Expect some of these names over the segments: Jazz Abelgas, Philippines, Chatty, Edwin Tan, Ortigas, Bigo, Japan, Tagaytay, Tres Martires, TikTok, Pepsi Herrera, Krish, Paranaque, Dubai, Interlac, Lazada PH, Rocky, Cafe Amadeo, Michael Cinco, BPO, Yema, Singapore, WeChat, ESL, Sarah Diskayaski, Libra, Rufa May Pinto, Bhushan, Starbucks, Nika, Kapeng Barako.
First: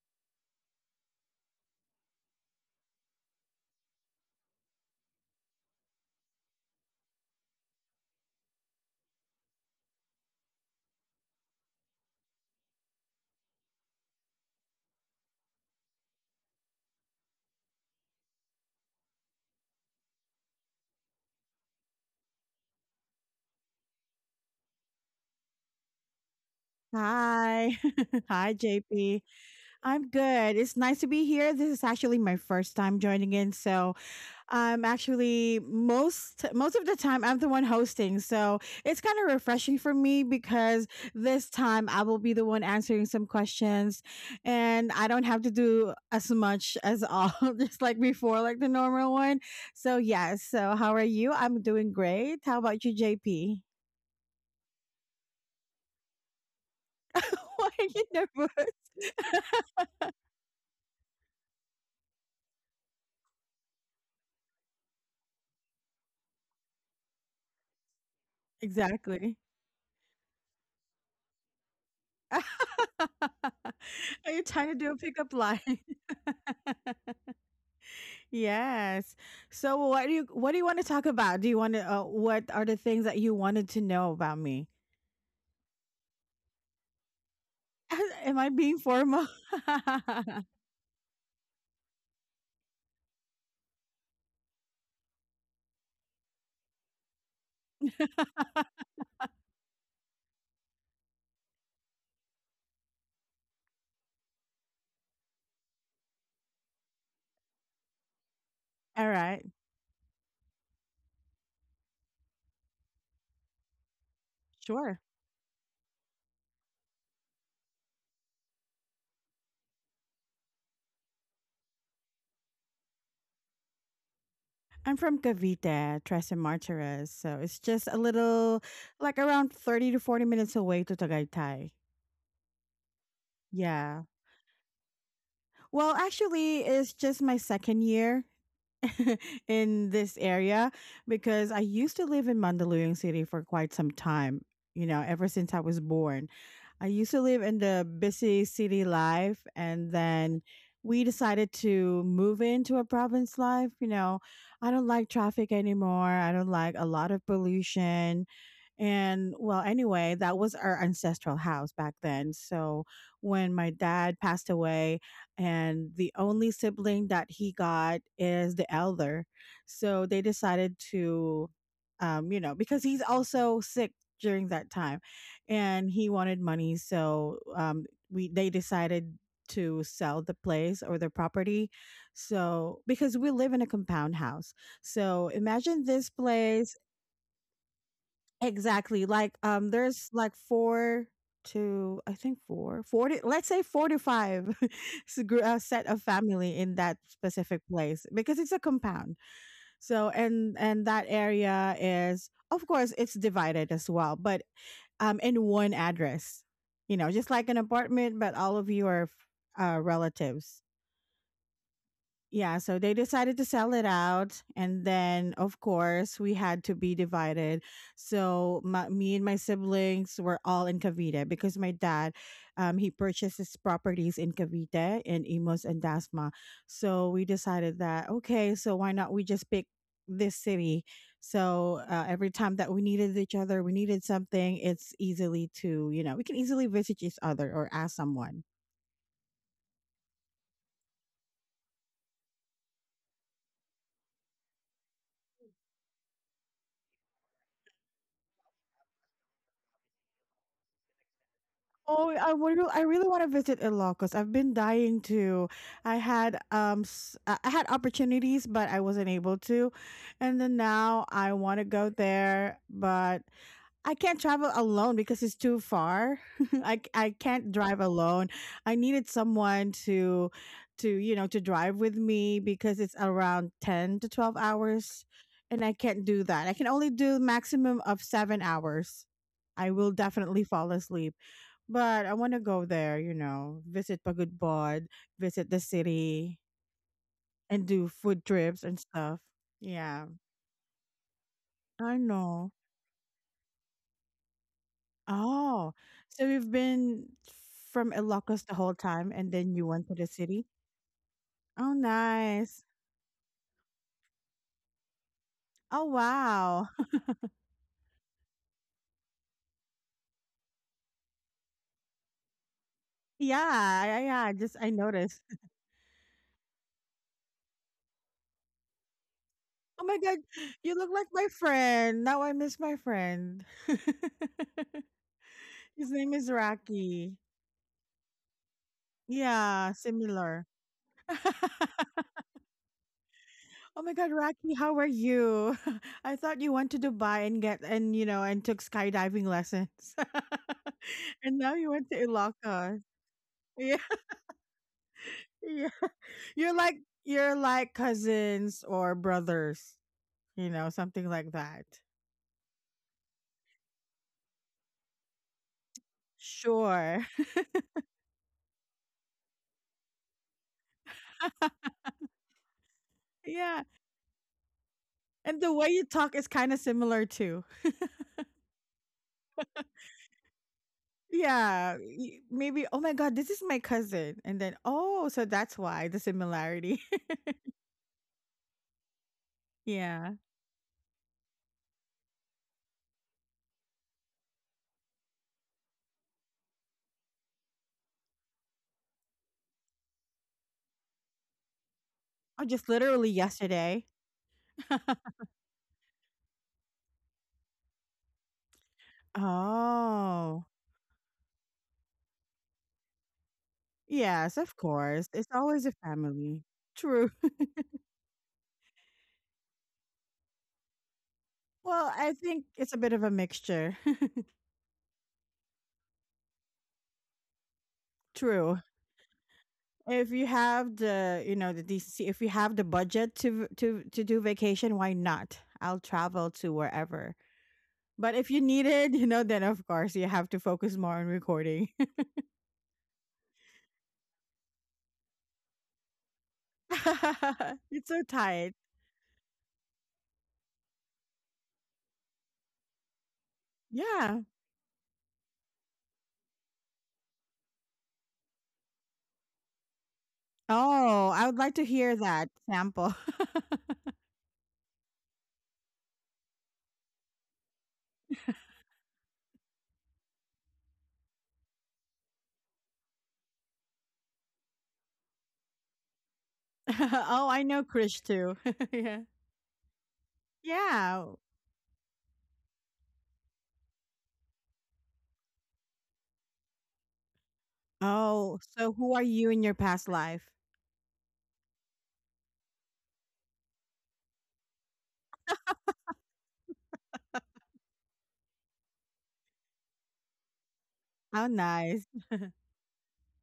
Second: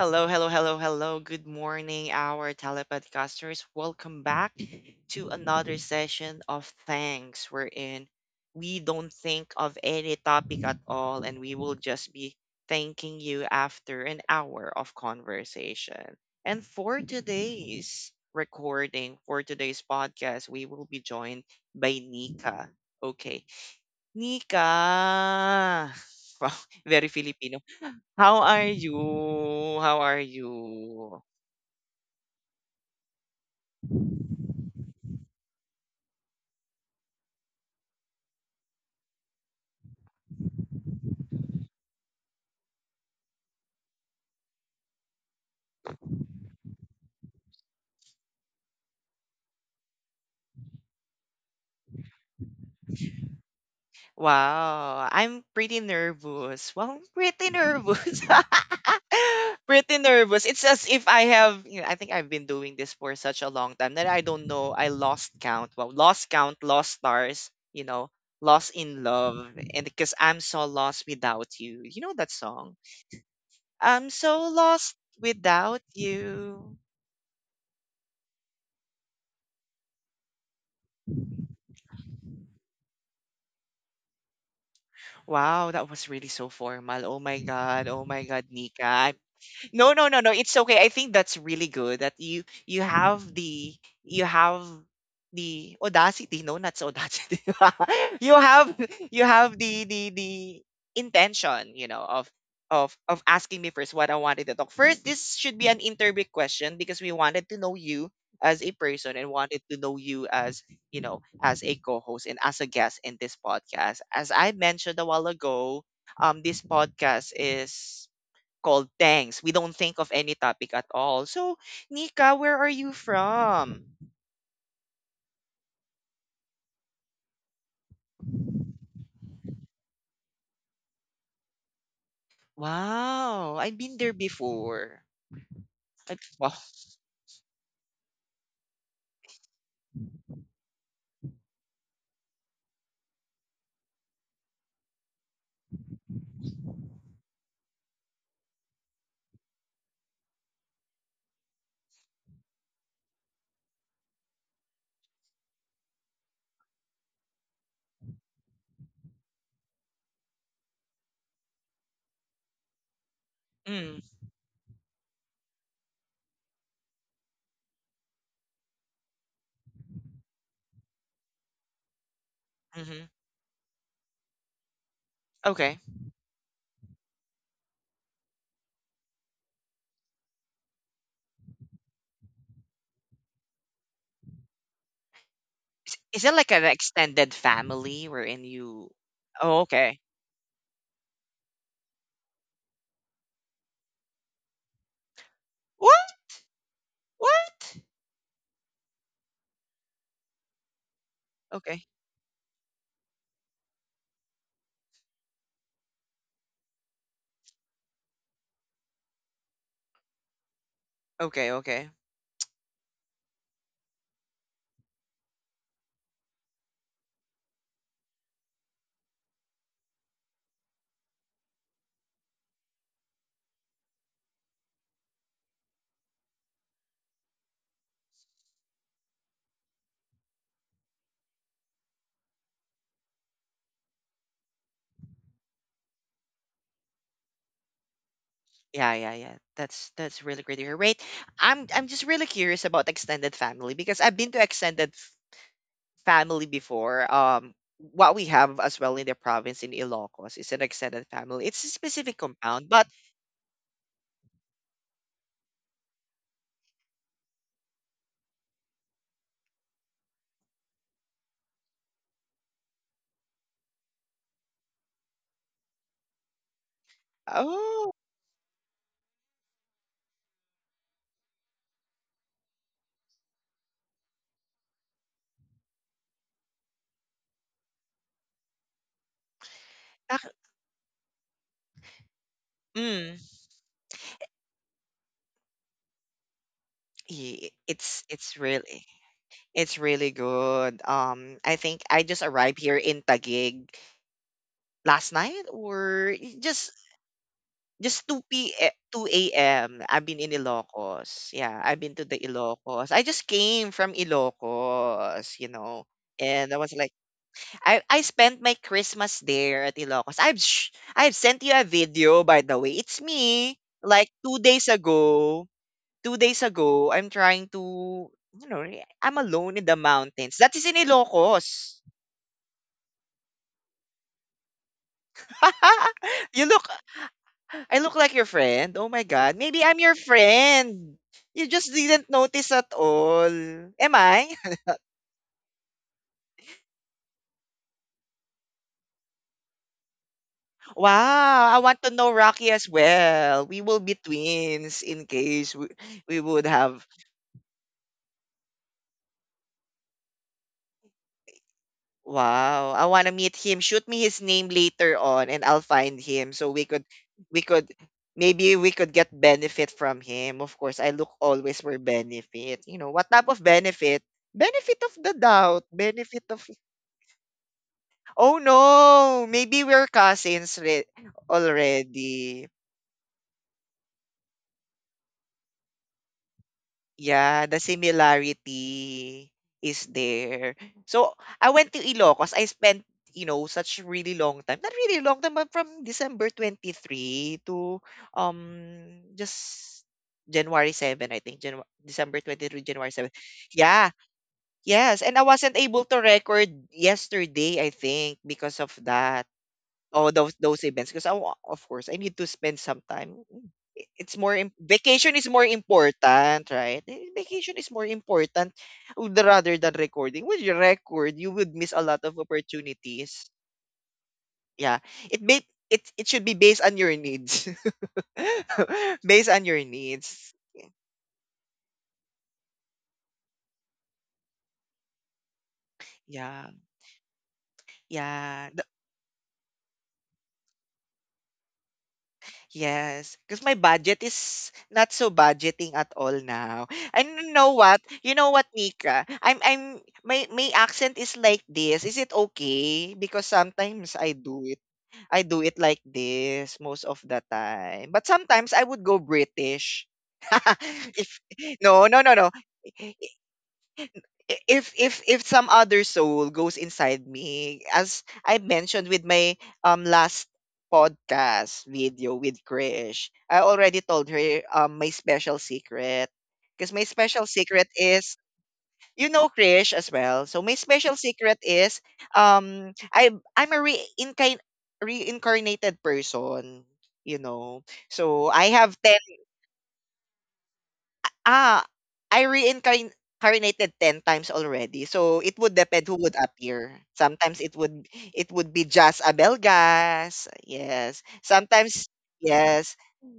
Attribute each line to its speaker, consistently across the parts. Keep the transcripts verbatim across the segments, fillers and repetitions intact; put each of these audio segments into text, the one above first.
Speaker 1: Hello, hello, hello, hello. Good morning, our telepodcasters. Welcome back to another session of Thanks. We're in. We don't think of any topic at all, and we will just be thanking you after an hour of conversation. And for today's recording, for today's podcast, we will be joined by Nika. Okay. Nika! Wow, very Filipino.
Speaker 2: Hi.
Speaker 1: How
Speaker 2: Hi,
Speaker 1: are
Speaker 2: J P.
Speaker 1: you? How
Speaker 2: I'm
Speaker 1: are
Speaker 2: good. It's nice to
Speaker 1: you?
Speaker 2: be here. This is actually my first time joining in, so I'm actually most most of the time I'm the one hosting. So, it's kind of refreshing for me because this time I will be the one answering some questions and I don't have to do as much as all just like before like the normal one. So, yeah. So, how are you? I'm doing great. How about you, J P?
Speaker 1: Wow, I'm pretty nervous. Well, I'm pretty
Speaker 2: Why are you
Speaker 1: nervous.
Speaker 2: nervous?
Speaker 1: Pretty nervous. It's as if I have, you know, I think I've been doing this for such a long time that I don't know. I lost count. Well, lost count, lost stars, you know, lost in
Speaker 2: Exactly.
Speaker 1: love. And because I'm so lost without you. You know that song? I'm
Speaker 2: Are you
Speaker 1: so
Speaker 2: trying to do a
Speaker 1: lost
Speaker 2: pickup line?
Speaker 1: without you.
Speaker 2: Yes. So what do you what do you want to talk about? Do you want to uh, what are the things that you wanted to know about me?
Speaker 1: Wow, that was really so formal. Oh my God. Oh my
Speaker 2: Am
Speaker 1: God,
Speaker 2: I being
Speaker 1: Nika. I'm
Speaker 2: formal?
Speaker 1: No, no,
Speaker 2: All
Speaker 1: no, no. It's okay. I think that's really good that you you have the you have the audacity. No, not so audacity. you have you have the the the intention, you know, of of of asking me first what I wanted to talk. First, this should be an interview question because we wanted to know you as a person and
Speaker 2: right.
Speaker 1: wanted to know you as you know as a co-host and as a guest in this podcast. As I
Speaker 2: Sure.
Speaker 1: mentioned a while ago, um, this podcast is called Thanks. We don't think of any topic at all. So, Nika, where are you from?
Speaker 2: I'm from Cavite, Tres and Martires, so it's just a little like around thirty to forty minutes away to Tagaytay.
Speaker 1: Wow, I've been
Speaker 2: Yeah.
Speaker 1: there before.
Speaker 2: Well,
Speaker 1: I, wow.
Speaker 2: actually, it's just my second year in this area because I used to live in Mandaluyong City for quite some time, you know, ever since I was born. I used to live in the busy city life, and then we decided to move into a province life, you know. I don't like traffic anymore. I don't like a lot of pollution. And well, anyway, that was our ancestral house back then. So when my
Speaker 1: Mm,
Speaker 2: dad passed away, and the only sibling that he got is the elder. So they decided to, um, you know, because he's
Speaker 1: hmm.
Speaker 2: also sick during that time,
Speaker 1: Okay.
Speaker 2: and he wanted money. So um, we they decided to sell the place or the property. So because we live in a compound house, so imagine
Speaker 1: Is,
Speaker 2: this
Speaker 1: is it like an
Speaker 2: place.
Speaker 1: extended family wherein you?
Speaker 2: Exactly, like,
Speaker 1: Oh,
Speaker 2: um,
Speaker 1: okay.
Speaker 2: there's like four to I think four, four to let's say four to five s gr uh, set of
Speaker 1: What?
Speaker 2: family in that specific
Speaker 1: What?
Speaker 2: place because it's a compound. So, and and that area
Speaker 1: Okay.
Speaker 2: is, of course, it's divided as well, but, um, in one address, you know, just like an apartment, but all of you are uh, relatives.
Speaker 1: Okay. Okay.
Speaker 2: Yeah, so they decided to sell it out. And then, of course, we had to be divided. So, my, me and my siblings were all in Cavite because my dad, um, he purchased his properties in Cavite and Imos and Dasma. So, we decided that, okay, so why not we just pick this city? So, uh, every time that we needed each other, we needed something, it's easily to, you know, we can easily visit each other or ask someone.
Speaker 1: Yeah, yeah, yeah. That's that's really great to hear. Wait, I'm I'm just really curious about extended family because I've been to extended family before. Um, what we have as well in the province in Ilocos is an extended family. It's a
Speaker 2: Oh,
Speaker 1: specific
Speaker 2: I would.
Speaker 1: compound,
Speaker 2: I
Speaker 1: but
Speaker 2: really want to visit Ilocos. I've been dying to. I had um, s- I I had opportunities, but I wasn't able to, and then now I want to go there, but I can't travel alone because it's too far. I I c- I can't drive
Speaker 1: oh,
Speaker 2: alone. I needed someone to to you know to drive with me because it's around ten to twelve hours and I can't do that. I can only do maximum of seven hours. I will
Speaker 1: nak-
Speaker 2: definitely fall asleep. But I want to go there, you
Speaker 1: mm,
Speaker 2: know, visit Pagudbod, visit the city
Speaker 1: i-
Speaker 2: and do
Speaker 1: it's
Speaker 2: food
Speaker 1: it's
Speaker 2: trips and
Speaker 1: really
Speaker 2: stuff.
Speaker 1: it's
Speaker 2: Yeah.
Speaker 1: really good. Um, I think
Speaker 2: I
Speaker 1: I just
Speaker 2: know.
Speaker 1: arrived here in Taguig last night,
Speaker 2: Oh,
Speaker 1: or
Speaker 2: so you've
Speaker 1: just
Speaker 2: been from
Speaker 1: just two
Speaker 2: Ilocos the
Speaker 1: p
Speaker 2: whole
Speaker 1: m, two
Speaker 2: time
Speaker 1: a
Speaker 2: and then you went to the
Speaker 1: have been in
Speaker 2: city?
Speaker 1: Ilocos. Yeah,
Speaker 2: Oh,
Speaker 1: I've been to the
Speaker 2: nice.
Speaker 1: Ilocos. I just came from Ilocos, you
Speaker 2: Oh,
Speaker 1: know, and I
Speaker 2: wow.
Speaker 1: was like. I I spent my Christmas there at Ilocos. I've sh- I've sent you a video by the way. It's me.
Speaker 2: Yeah, yeah,
Speaker 1: Like
Speaker 2: yeah.
Speaker 1: two
Speaker 2: Just
Speaker 1: days
Speaker 2: I noticed.
Speaker 1: ago, two days ago, I'm trying to you know re- I'm alone in the
Speaker 2: Oh my God,
Speaker 1: mountains. That is
Speaker 2: you
Speaker 1: in
Speaker 2: look like my
Speaker 1: Ilocos.
Speaker 2: friend. Now I miss my friend. His name is
Speaker 1: you look
Speaker 2: Rocky.
Speaker 1: I look like your friend. Oh my god, maybe
Speaker 2: Yeah,
Speaker 1: I'm your
Speaker 2: similar.
Speaker 1: friend. You just didn't notice at all.
Speaker 2: Oh my
Speaker 1: Am
Speaker 2: God,
Speaker 1: I?
Speaker 2: Rocky, how are you? I thought you went to Dubai and get and you know and took skydiving lessons, and
Speaker 1: Wow,
Speaker 2: now
Speaker 1: I
Speaker 2: you
Speaker 1: want
Speaker 2: went
Speaker 1: to
Speaker 2: to
Speaker 1: know Rocky as
Speaker 2: Ilocos.
Speaker 1: well. We will be twins in case
Speaker 2: Yeah.
Speaker 1: we, we would
Speaker 2: You're like
Speaker 1: have.
Speaker 2: you're like cousins or brothers, you know, something like that.
Speaker 1: Wow, I wanna meet him. Shoot me his name later on and I'll find him so we could
Speaker 2: Sure.
Speaker 1: we could maybe we could get benefit from him. Of course, I look always for benefit. You know, what type of
Speaker 2: Yeah.
Speaker 1: benefit? Benefit of the
Speaker 2: And the way
Speaker 1: doubt,
Speaker 2: you talk
Speaker 1: benefit
Speaker 2: is
Speaker 1: of
Speaker 2: kind of similar too.
Speaker 1: oh no, maybe we're cousins re-
Speaker 2: Yeah. y-
Speaker 1: already.
Speaker 2: Maybe, oh my God, this is my cousin. And then, oh, so that's why the similarity.
Speaker 1: Yeah, the similarity is
Speaker 2: Yeah.
Speaker 1: there. So I went to Ilocos. I spent, you know, such really long time. Not really long time, but from December twenty-third to um just January seventh, I think. Janu- December
Speaker 2: Oh,
Speaker 1: 23,
Speaker 2: just
Speaker 1: January
Speaker 2: literally
Speaker 1: 7.
Speaker 2: yesterday.
Speaker 1: Yeah. Yes, and I wasn't able to record yesterday, I think, because of that. Oh, those
Speaker 2: Oh.
Speaker 1: those events because I wa- of course I need to spend some time. Mm, i- It's
Speaker 2: Yes,
Speaker 1: more
Speaker 2: of
Speaker 1: im-
Speaker 2: course.
Speaker 1: vacation
Speaker 2: It's
Speaker 1: is more
Speaker 2: always a family.
Speaker 1: important, right? Eh,
Speaker 2: True.
Speaker 1: Vacation is more important w- the- rather than recording. With your record, you would miss a
Speaker 2: Well,
Speaker 1: lot
Speaker 2: I
Speaker 1: of
Speaker 2: think it's a bit of a
Speaker 1: opportunities.
Speaker 2: mixture.
Speaker 1: Yeah, it may it it should be based on your needs,
Speaker 2: True.
Speaker 1: based on your
Speaker 2: If you
Speaker 1: needs.
Speaker 2: have the you know the decency, if you have the budget to v- to to do vacation, why not? I'll travel
Speaker 1: Yeah,
Speaker 2: to wherever. But if you
Speaker 1: yeah.
Speaker 2: need it, you know then of course you have to focus more on recording.
Speaker 1: Yes, because my budget is not so budgeting at all now. And you know what?
Speaker 2: It's so
Speaker 1: You know what,
Speaker 2: tight.
Speaker 1: Nika? I'm I'm my my accent is like this. Is it okay? Because sometimes I
Speaker 2: Yeah.
Speaker 1: do it. I do it like this most of the time. But sometimes I would go British.
Speaker 2: Oh,
Speaker 1: if
Speaker 2: I would like to
Speaker 1: No,
Speaker 2: hear
Speaker 1: no, no,
Speaker 2: that
Speaker 1: no,
Speaker 2: sample.
Speaker 1: i- if if if some other soul goes inside me as I mentioned with my um last podcast video with krish. I already told her um my special secret because my
Speaker 2: Oh,
Speaker 1: special
Speaker 2: I know
Speaker 1: secret
Speaker 2: Krish
Speaker 1: is,
Speaker 2: too. Yeah.
Speaker 1: you know, Krish as well, so my special
Speaker 2: Yeah.
Speaker 1: secret is um i I'm a reincarn- reincarnated person you know so
Speaker 2: Oh,
Speaker 1: i
Speaker 2: so
Speaker 1: have
Speaker 2: who are you in your past life?
Speaker 1: Ah, I reincarnated ten times already, so it would depend who would appear. Sometimes it would it would be Jazz Abelgas, yes.
Speaker 2: How nice.
Speaker 1: Sometimes yes.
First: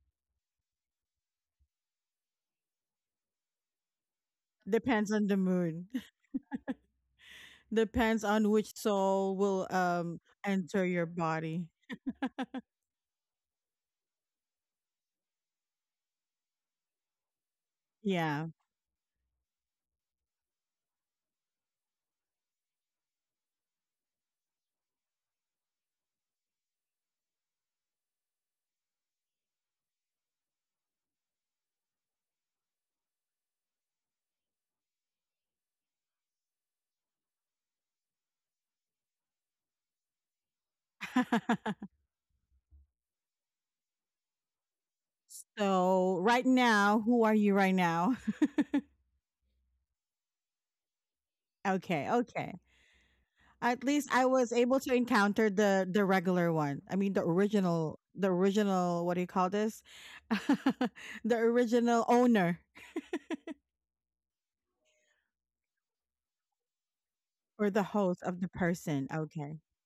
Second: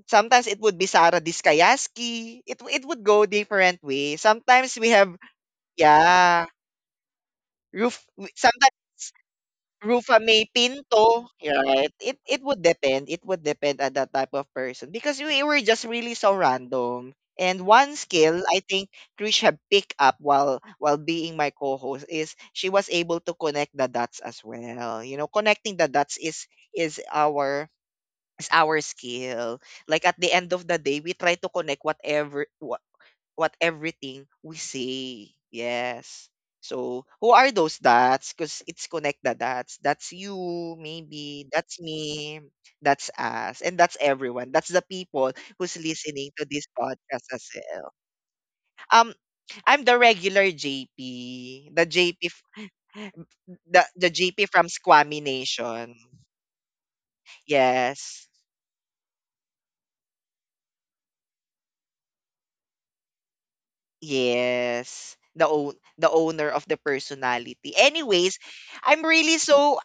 Speaker 1: Sometimes it would be Sarah Diskayaski. It w- it would go different way. Sometimes we
Speaker 2: Depends
Speaker 1: have
Speaker 2: on the mood.
Speaker 1: yeah, roof
Speaker 2: Depends
Speaker 1: w-
Speaker 2: on
Speaker 1: sometimes
Speaker 2: which soul will
Speaker 1: Rufa
Speaker 2: um
Speaker 1: may
Speaker 2: enter your
Speaker 1: Pinto,
Speaker 2: body.
Speaker 1: right? It it would depend. It would depend on that type of person because we were just really so random. And one skill
Speaker 2: Yeah.
Speaker 1: I think Trish had picked up while while being my co-host is she was able to connect the dots as well. You know, connecting the dots is is our is our skill. Like at the end of the day, we try to connect whatever what everything we say. Yes. So who are those dots? Because it's connect the dots. That's you, maybe. That's me. That's us. And that's everyone. That's the people who's
Speaker 2: So
Speaker 1: listening to
Speaker 2: right
Speaker 1: this
Speaker 2: now, who
Speaker 1: podcast
Speaker 2: are
Speaker 1: as
Speaker 2: you right
Speaker 1: well.
Speaker 2: now?
Speaker 1: Um, I'm the regular J P.
Speaker 2: Okay,
Speaker 1: The JP
Speaker 2: okay. At
Speaker 1: the,
Speaker 2: least I
Speaker 1: the JP
Speaker 2: was
Speaker 1: from
Speaker 2: able to
Speaker 1: Squammy
Speaker 2: encounter the
Speaker 1: Nation.
Speaker 2: the regular one. I mean the original
Speaker 1: Yes.
Speaker 2: the original what do you call this? The original owner
Speaker 1: Yes. The own the owner of the
Speaker 2: or
Speaker 1: personality.
Speaker 2: the host
Speaker 1: Anyways,
Speaker 2: of the
Speaker 1: I'm
Speaker 2: person.
Speaker 1: really
Speaker 2: Okay.
Speaker 1: so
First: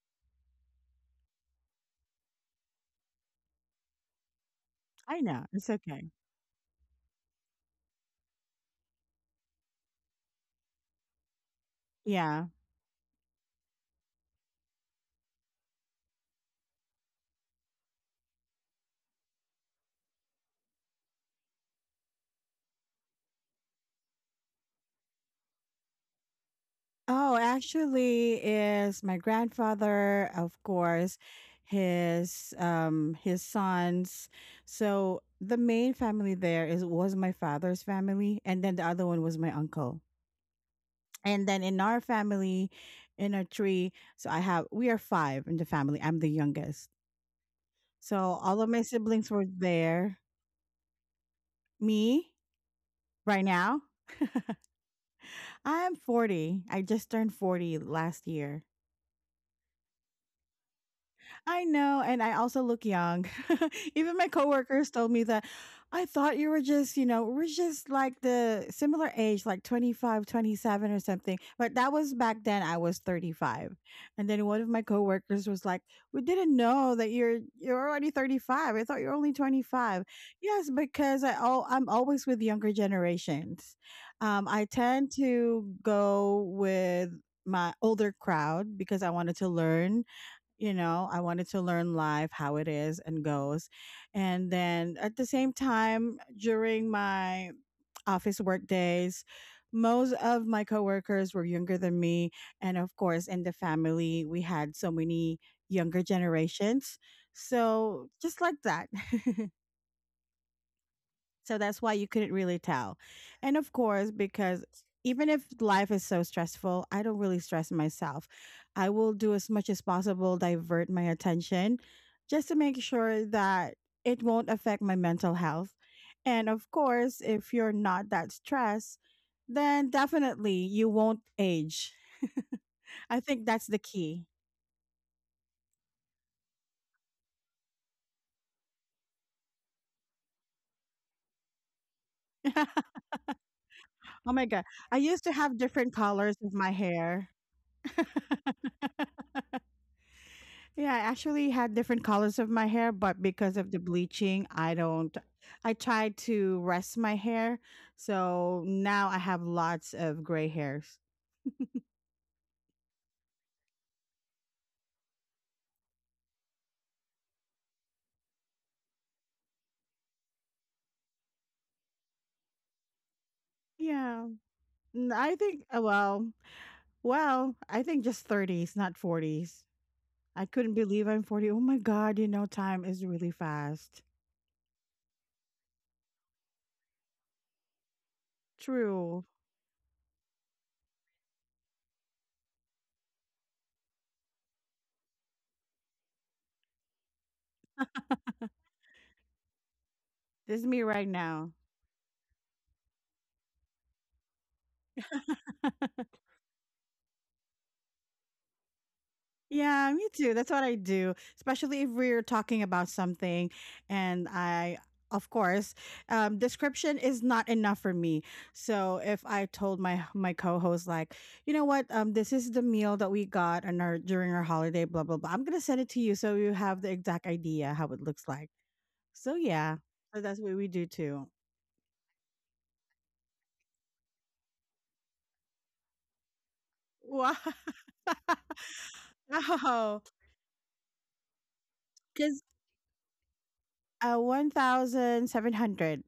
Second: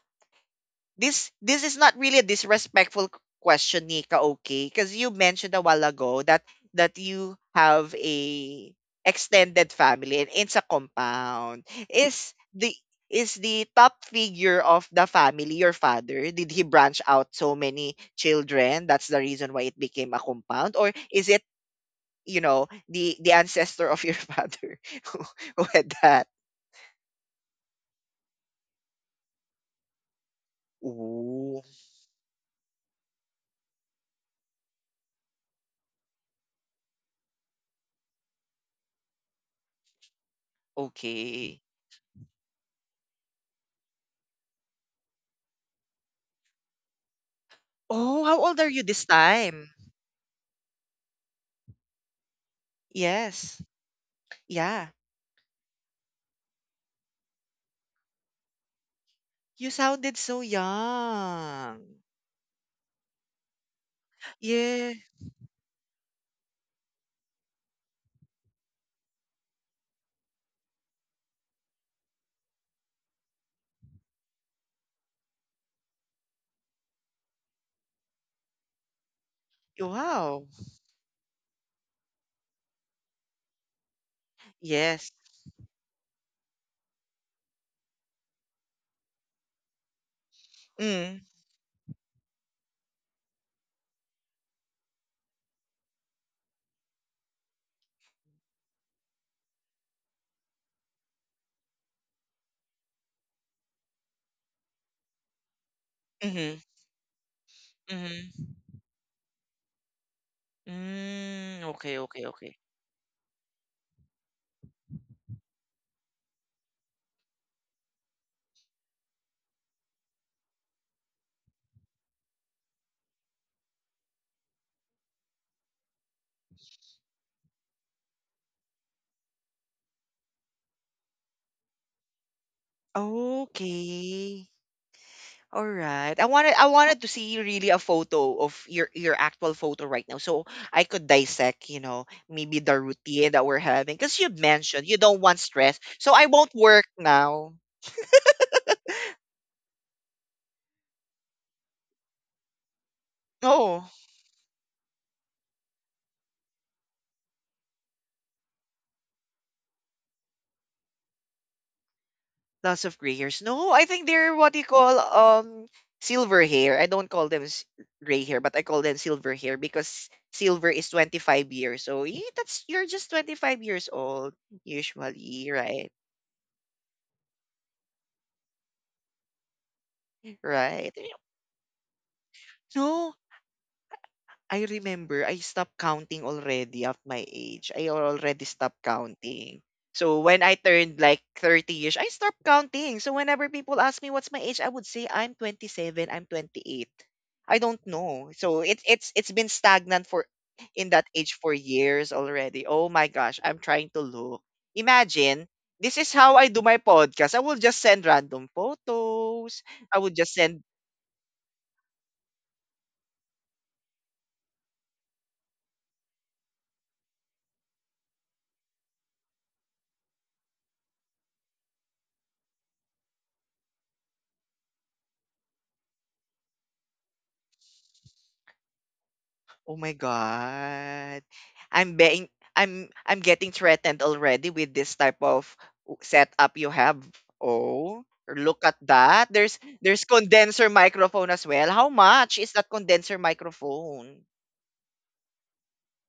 Speaker 1: this this is not really a disrespectful q- question, Nika, okay? Because you
Speaker 2: I know.
Speaker 1: mentioned a
Speaker 2: It's
Speaker 1: while
Speaker 2: okay.
Speaker 1: ago that that you have a extended family and it's a compound. Is
Speaker 2: Yeah.
Speaker 1: the is the top figure of the family your father? Did he branch out so many children? That's the reason why it became a compound, or is it you know the the ancestor of your father who who had that?
Speaker 2: Oh, actually, is my grandfather, of course,
Speaker 1: Ooh,
Speaker 2: his um his sons. So the main family there is was my father's family, and then the other one was my uncle. And
Speaker 1: okay.
Speaker 2: then in our family, in our tree, so I have we are five in the family. I'm the youngest, so
Speaker 1: Oh, how old
Speaker 2: all
Speaker 1: are
Speaker 2: of my
Speaker 1: you this
Speaker 2: siblings were
Speaker 1: time?
Speaker 2: there. Me right
Speaker 1: Yes.
Speaker 2: now,
Speaker 1: Yeah.
Speaker 2: I'm forty. I just turned forty last year.
Speaker 1: You sounded so
Speaker 2: I
Speaker 1: young.
Speaker 2: know, and I also look young. Even my coworkers
Speaker 1: Yeah.
Speaker 2: told me that I thought you were just, you know, we're just like the similar age, like twenty five, twenty seven, or something. But that was back then I was thirty-five. And then one of my coworkers was like, "We didn't know that you're you're already thirty-five. I thought you're only twenty five."
Speaker 1: Wow.
Speaker 2: Yes, because I all I'm always with younger generations. Um I
Speaker 1: Yes.
Speaker 2: tend to go with my older crowd because I wanted to learn you know I
Speaker 1: Mm.
Speaker 2: wanted to learn live how it is and goes. And then at the same time during my office work days, most of my coworkers were younger than me, and of course in the family we had so many younger
Speaker 1: Mhm.
Speaker 2: generations, so just
Speaker 1: Mhm.
Speaker 2: like that. So
Speaker 1: Mm.
Speaker 2: that's why
Speaker 1: Okay,
Speaker 2: you
Speaker 1: okay,
Speaker 2: couldn't
Speaker 1: okay.
Speaker 2: really tell. And of course, because even if life is so stressful, I don't really stress myself. I will do as much as possible, divert my attention just to make sure that it won't affect my mental health. And of course, if you're not that stressed, then definitely you won't age. I think that's the key.
Speaker 1: Okay. All right. I wanted I wanted to see really a photo of your your actual photo right now so I could dissect, you know, maybe the
Speaker 2: Oh
Speaker 1: routine that we're having because you
Speaker 2: my God.
Speaker 1: mentioned you
Speaker 2: I
Speaker 1: don't
Speaker 2: used to
Speaker 1: want
Speaker 2: have
Speaker 1: stress.
Speaker 2: different
Speaker 1: So I
Speaker 2: colors
Speaker 1: won't
Speaker 2: of my
Speaker 1: work
Speaker 2: hair.
Speaker 1: now.
Speaker 2: Yeah, I actually had different colors of my hair, but because of the
Speaker 1: Oh.
Speaker 2: bleaching, I don't. I tried to rest my hair, so now I have lots of gray hairs.
Speaker 1: Lots of gray hairs. No, I think they're what you call um silver hair. I don't call them s- gray hair, but I call them silver hair because silver is twenty-five years. So yeah, that's you're just twenty-five years
Speaker 2: Yeah,
Speaker 1: old
Speaker 2: N- I
Speaker 1: usually,
Speaker 2: think. uh,
Speaker 1: right?
Speaker 2: Well, well, I think just thirties, not forties. I couldn't
Speaker 1: Right.
Speaker 2: believe I'm forty. Oh my god, you know, time is
Speaker 1: No.
Speaker 2: really fast.
Speaker 1: I remember I stopped counting already at my age. I already stopped
Speaker 2: True.
Speaker 1: counting. So when I turned like thirty-ish, I stopped counting. So whenever people ask me what's my age, I would say I'm twenty-seven, I'm twenty-eight. I don't know. So it's it's it's been stagnant for
Speaker 2: This is me
Speaker 1: in
Speaker 2: right
Speaker 1: that age
Speaker 2: now.
Speaker 1: for years already. Oh my gosh, I'm trying to look. Imagine this is how I do my podcast. I will just send random photos.
Speaker 2: Yeah,
Speaker 1: I
Speaker 2: me
Speaker 1: would
Speaker 2: too.
Speaker 1: just
Speaker 2: That's
Speaker 1: send
Speaker 2: what I do, especially if we're talking about something. And I, of course, um, description is not enough for me. So if I told my my co-host, like, you know what, um, this is the meal that we got on our during our holiday, blah blah blah. I'm gonna send it to you so you have the exact idea how it looks like. So
Speaker 1: Oh
Speaker 2: yeah,
Speaker 1: my
Speaker 2: so that's what we do
Speaker 1: god.
Speaker 2: too.
Speaker 1: I'm being I'm I'm getting threatened already with this type of w- setup you have.
Speaker 2: Wow.
Speaker 1: Oh, look at that. There's there's condenser microphone as well. How much
Speaker 2: Because
Speaker 1: is that condenser
Speaker 2: uh,
Speaker 1: microphone?
Speaker 2: one thousand seven hundred.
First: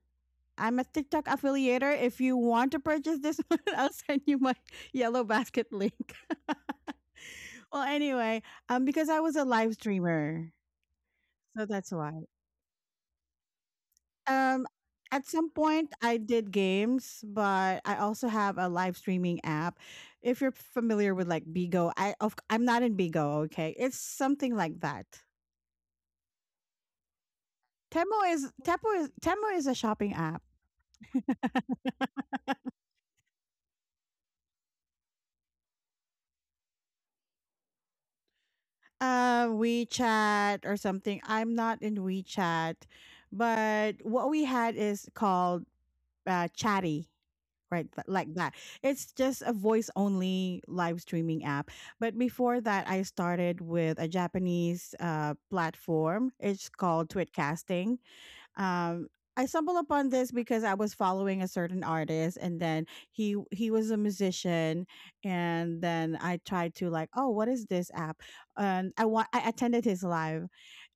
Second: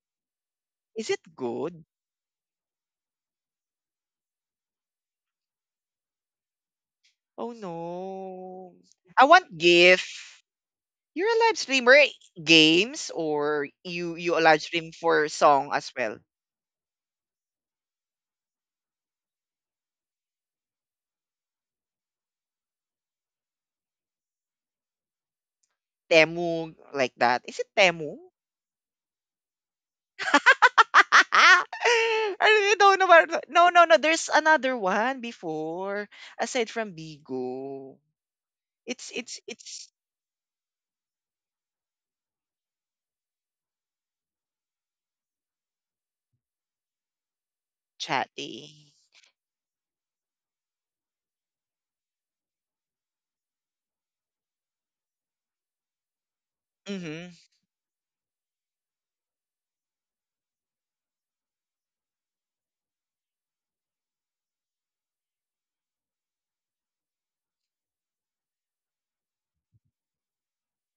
Speaker 2: I'm a
Speaker 1: Is it
Speaker 2: TikTok
Speaker 1: good?
Speaker 2: affiliator. If you want to purchase this one, I'll send you my yellow basket link.
Speaker 1: Oh
Speaker 2: Well, anyway,
Speaker 1: no.
Speaker 2: um, because I
Speaker 1: I
Speaker 2: was a
Speaker 1: want
Speaker 2: live
Speaker 1: GIF.
Speaker 2: streamer,
Speaker 1: You're a live
Speaker 2: so that's
Speaker 1: streamer eh,
Speaker 2: why.
Speaker 1: games or you you a live
Speaker 2: Um,
Speaker 1: stream
Speaker 2: at
Speaker 1: for
Speaker 2: some
Speaker 1: song as
Speaker 2: point, I
Speaker 1: well.
Speaker 2: did games, but I also have a live streaming app. If you're familiar with like Bigo, I of, I'm not in Bigo. Okay, it's something like that.
Speaker 1: Temu like that. Is it Temu?
Speaker 2: Temo is Temo is Temo is a shopping app.
Speaker 1: I don't know what- no, no, no. There's another one before aside from Bigo. It's it's
Speaker 2: uh
Speaker 1: it's
Speaker 2: WeChat or something. I'm not in WeChat, but what we had is called uh, Chatty, right? Th- like that.
Speaker 1: chatty.
Speaker 2: It's just a voice only live streaming app. But before that, I started with a Japanese uh, platform. It's called
Speaker 1: Mhm.
Speaker 2: Twitcasting. Um, I stumbled upon this because I was following a certain artist, and then he he was a musician, and then I tried to like, oh, what is this app? And I want I attended his live,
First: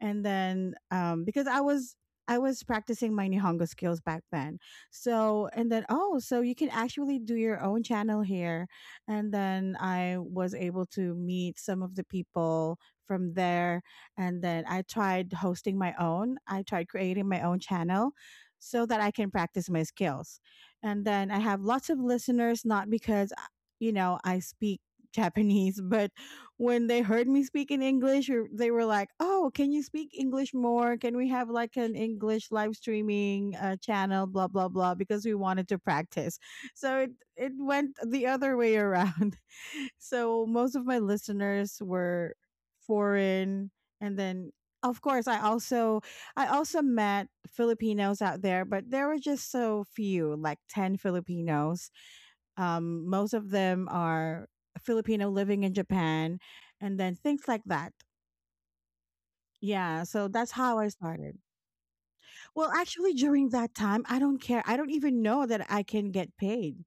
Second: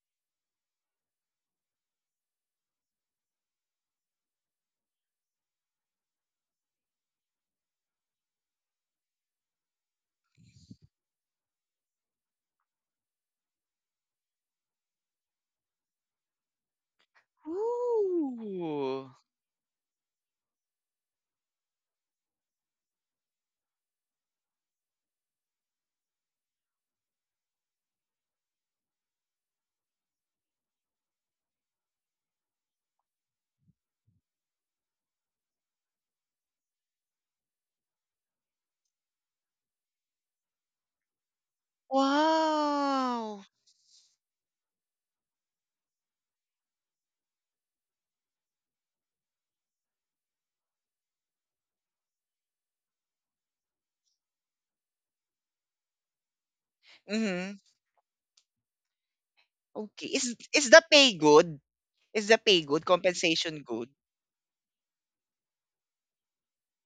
Speaker 2: and then um, because I was I was practicing my Nihongo skills back then, so and then oh, so you can actually do your own channel here, and then I was able to meet some of the people from there and then I tried hosting my own. I tried creating my own channel so that
Speaker 1: Ooh.
Speaker 2: I can practice my skills. And then I have lots of listeners, not because, uh, you know, I speak Japanese. But when they heard me speak in English, or they were like, "Oh, can you speak English more? Can we have like an English live streaming uh, channel, blah, blah, blah, because we wanted to practice." So it, it went the other way around. So most of my listeners were
Speaker 1: Wow.
Speaker 2: foreign, and then of course I also, I also met Filipinos out there, but there were just so few, like ten Filipinos. Um most of them are Filipino living in Japan and then things
Speaker 1: Mhm.
Speaker 2: like that. Yeah,
Speaker 1: Okay.
Speaker 2: so
Speaker 1: Is
Speaker 2: that's
Speaker 1: is
Speaker 2: how
Speaker 1: the
Speaker 2: I
Speaker 1: pay
Speaker 2: started.
Speaker 1: good? Is the pay
Speaker 2: Well,
Speaker 1: good?
Speaker 2: actually during
Speaker 1: Compensation
Speaker 2: that
Speaker 1: good?
Speaker 2: time, I don't care. I don't even know that I can get paid,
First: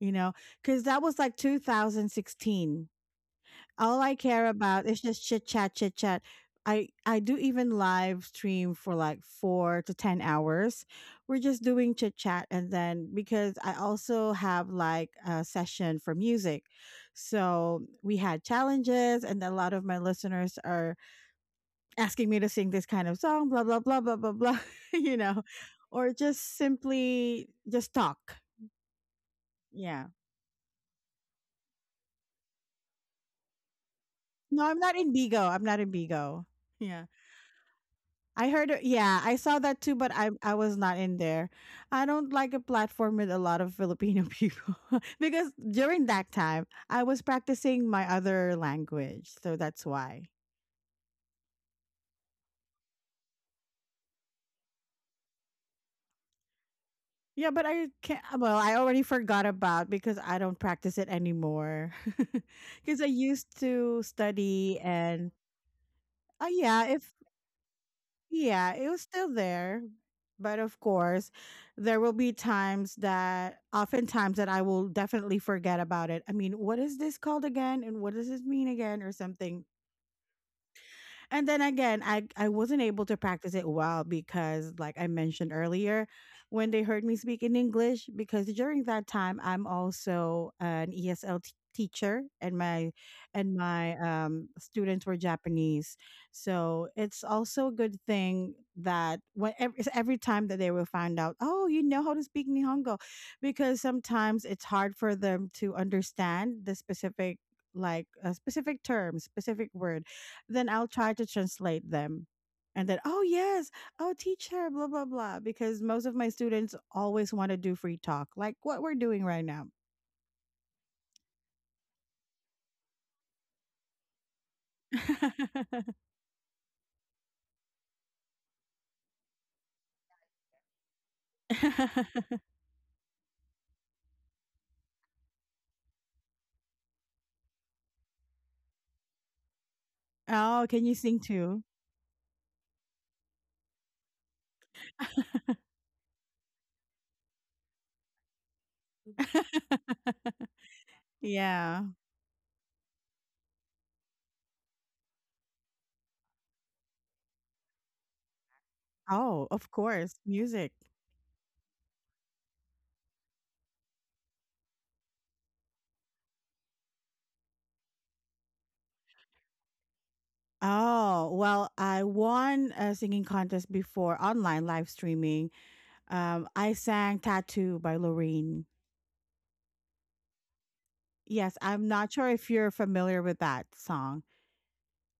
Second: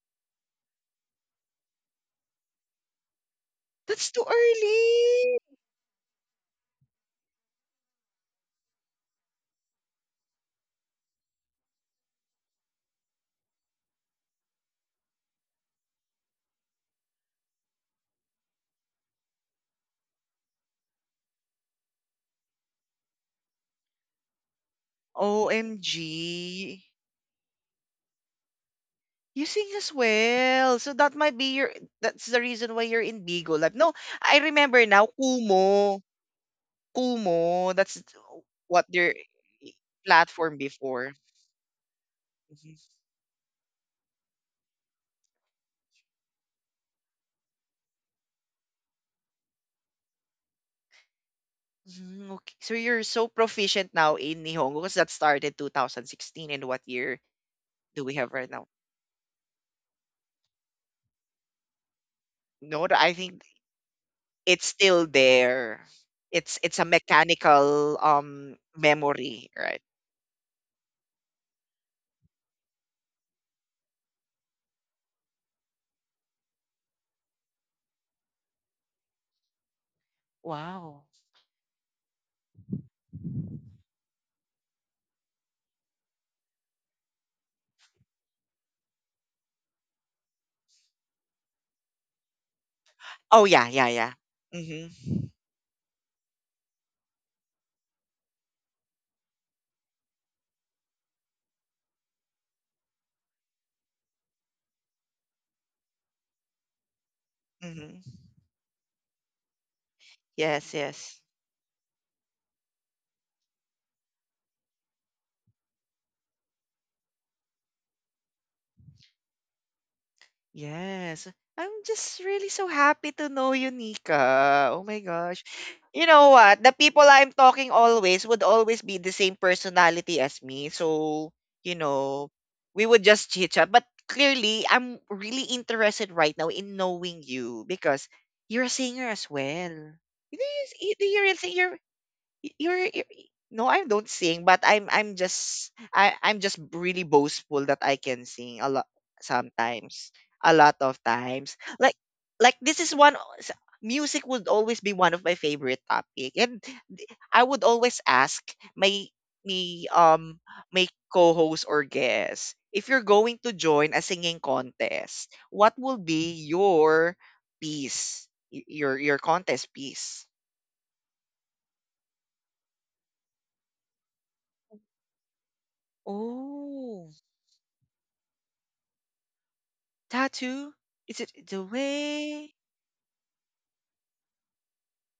Speaker 2: you know, cuz that was like two thousand sixteen. All
Speaker 1: That's
Speaker 2: I
Speaker 1: too
Speaker 2: care about is just
Speaker 1: early.
Speaker 2: chit chat, chit chat. I I do even live stream for like four to ten hours. We're just doing chit chat, and then because I also have like a session for music. So we had challenges, and a lot of my listeners are asking me to sing this kind of song, blah blah blah blah blah blah, you know, or just
Speaker 1: O M G.
Speaker 2: simply just talk.
Speaker 1: You sing as
Speaker 2: Yeah.
Speaker 1: well. So that might be your that's the reason why you're in Bigo Lab. No, I
Speaker 2: No, I'm
Speaker 1: remember
Speaker 2: not
Speaker 1: now
Speaker 2: in Bigo. I'm not in
Speaker 1: Kumo.
Speaker 2: Bigo. Yeah.
Speaker 1: Kumu, that's
Speaker 2: I heard, it-
Speaker 1: what their
Speaker 2: yeah, I saw that too, but I I
Speaker 1: platform
Speaker 2: was not
Speaker 1: before.
Speaker 2: in there. I don't like a
Speaker 1: Mhm.
Speaker 2: platform with a lot of Filipino people because during that time I was practicing my other language, so that's why.
Speaker 1: Mm, Okay. So you're so proficient now in Nihongo because that started twenty sixteen and what year
Speaker 2: Yeah, but I
Speaker 1: do we
Speaker 2: can't.
Speaker 1: have right
Speaker 2: Well,
Speaker 1: now?
Speaker 2: I already forgot about because I don't practice it anymore.
Speaker 1: No, th-
Speaker 2: Because I
Speaker 1: I think
Speaker 2: used to
Speaker 1: it's
Speaker 2: study
Speaker 1: still
Speaker 2: and
Speaker 1: there.
Speaker 2: uh,
Speaker 1: It's it's a
Speaker 2: yeah, if.
Speaker 1: mechanical um
Speaker 2: Yeah, it was still
Speaker 1: memory, right?
Speaker 2: there. But of course, there will be times that, oftentimes, that I will definitely forget about it. I mean, what is this called again? And what does this mean again? Or something.
Speaker 1: Wow.
Speaker 2: And then again, I I wasn't able to practice it well because like I mentioned earlier, when they heard me speak in English, because during that time I'm also an E S L teacher and my
Speaker 1: Oh
Speaker 2: and
Speaker 1: yeah, yeah,
Speaker 2: my
Speaker 1: yeah.
Speaker 2: um
Speaker 1: Mhm.
Speaker 2: students were Japanese. So it's also a good thing that when every, every time that they will find out, "Oh, you know how to speak Nihongo." Because sometimes it's hard for them to understand the specific, like
Speaker 1: Mhm.
Speaker 2: uh, specific terms, specific words, then
Speaker 1: Yes,
Speaker 2: I'll try
Speaker 1: yes.
Speaker 2: to translate them. And then, oh, yes, oh, teacher, blah, blah, blah. Because most of my students always want to do free talk, like what we're doing right now.
Speaker 1: Yes. I'm just really so happy to know you, Nika. Oh my gosh. You know what? The people I'm talking always would always be the same personality as me. So, you know, we would just chit chat. But clearly, I'm really interested right now in knowing you because you're a singer as well. Do
Speaker 2: Oh, can
Speaker 1: you,
Speaker 2: you
Speaker 1: do
Speaker 2: sing
Speaker 1: you really think
Speaker 2: too?
Speaker 1: you're y- you're, you're no, I don't sing, but I'm I'm just I I'm just really boastful that I can sing a lot sometimes, a lot of times.
Speaker 2: Yeah.
Speaker 1: Like like this is one o- s- music would always be one of my favorite topic, and th- I would always ask my
Speaker 2: Oh, of
Speaker 1: my
Speaker 2: course,
Speaker 1: um
Speaker 2: music.
Speaker 1: my co-host or guest if you're going to join a singing contest, what will be your piece, y- your your contest piece?
Speaker 2: Oh, well, I won a singing contest before online live streaming. Um, I
Speaker 1: Oh.
Speaker 2: sang Tattoo by Loreen.
Speaker 1: Tattoo? Is it
Speaker 2: Yes,
Speaker 1: The
Speaker 2: I'm not sure if
Speaker 1: Way?
Speaker 2: you're familiar with that song,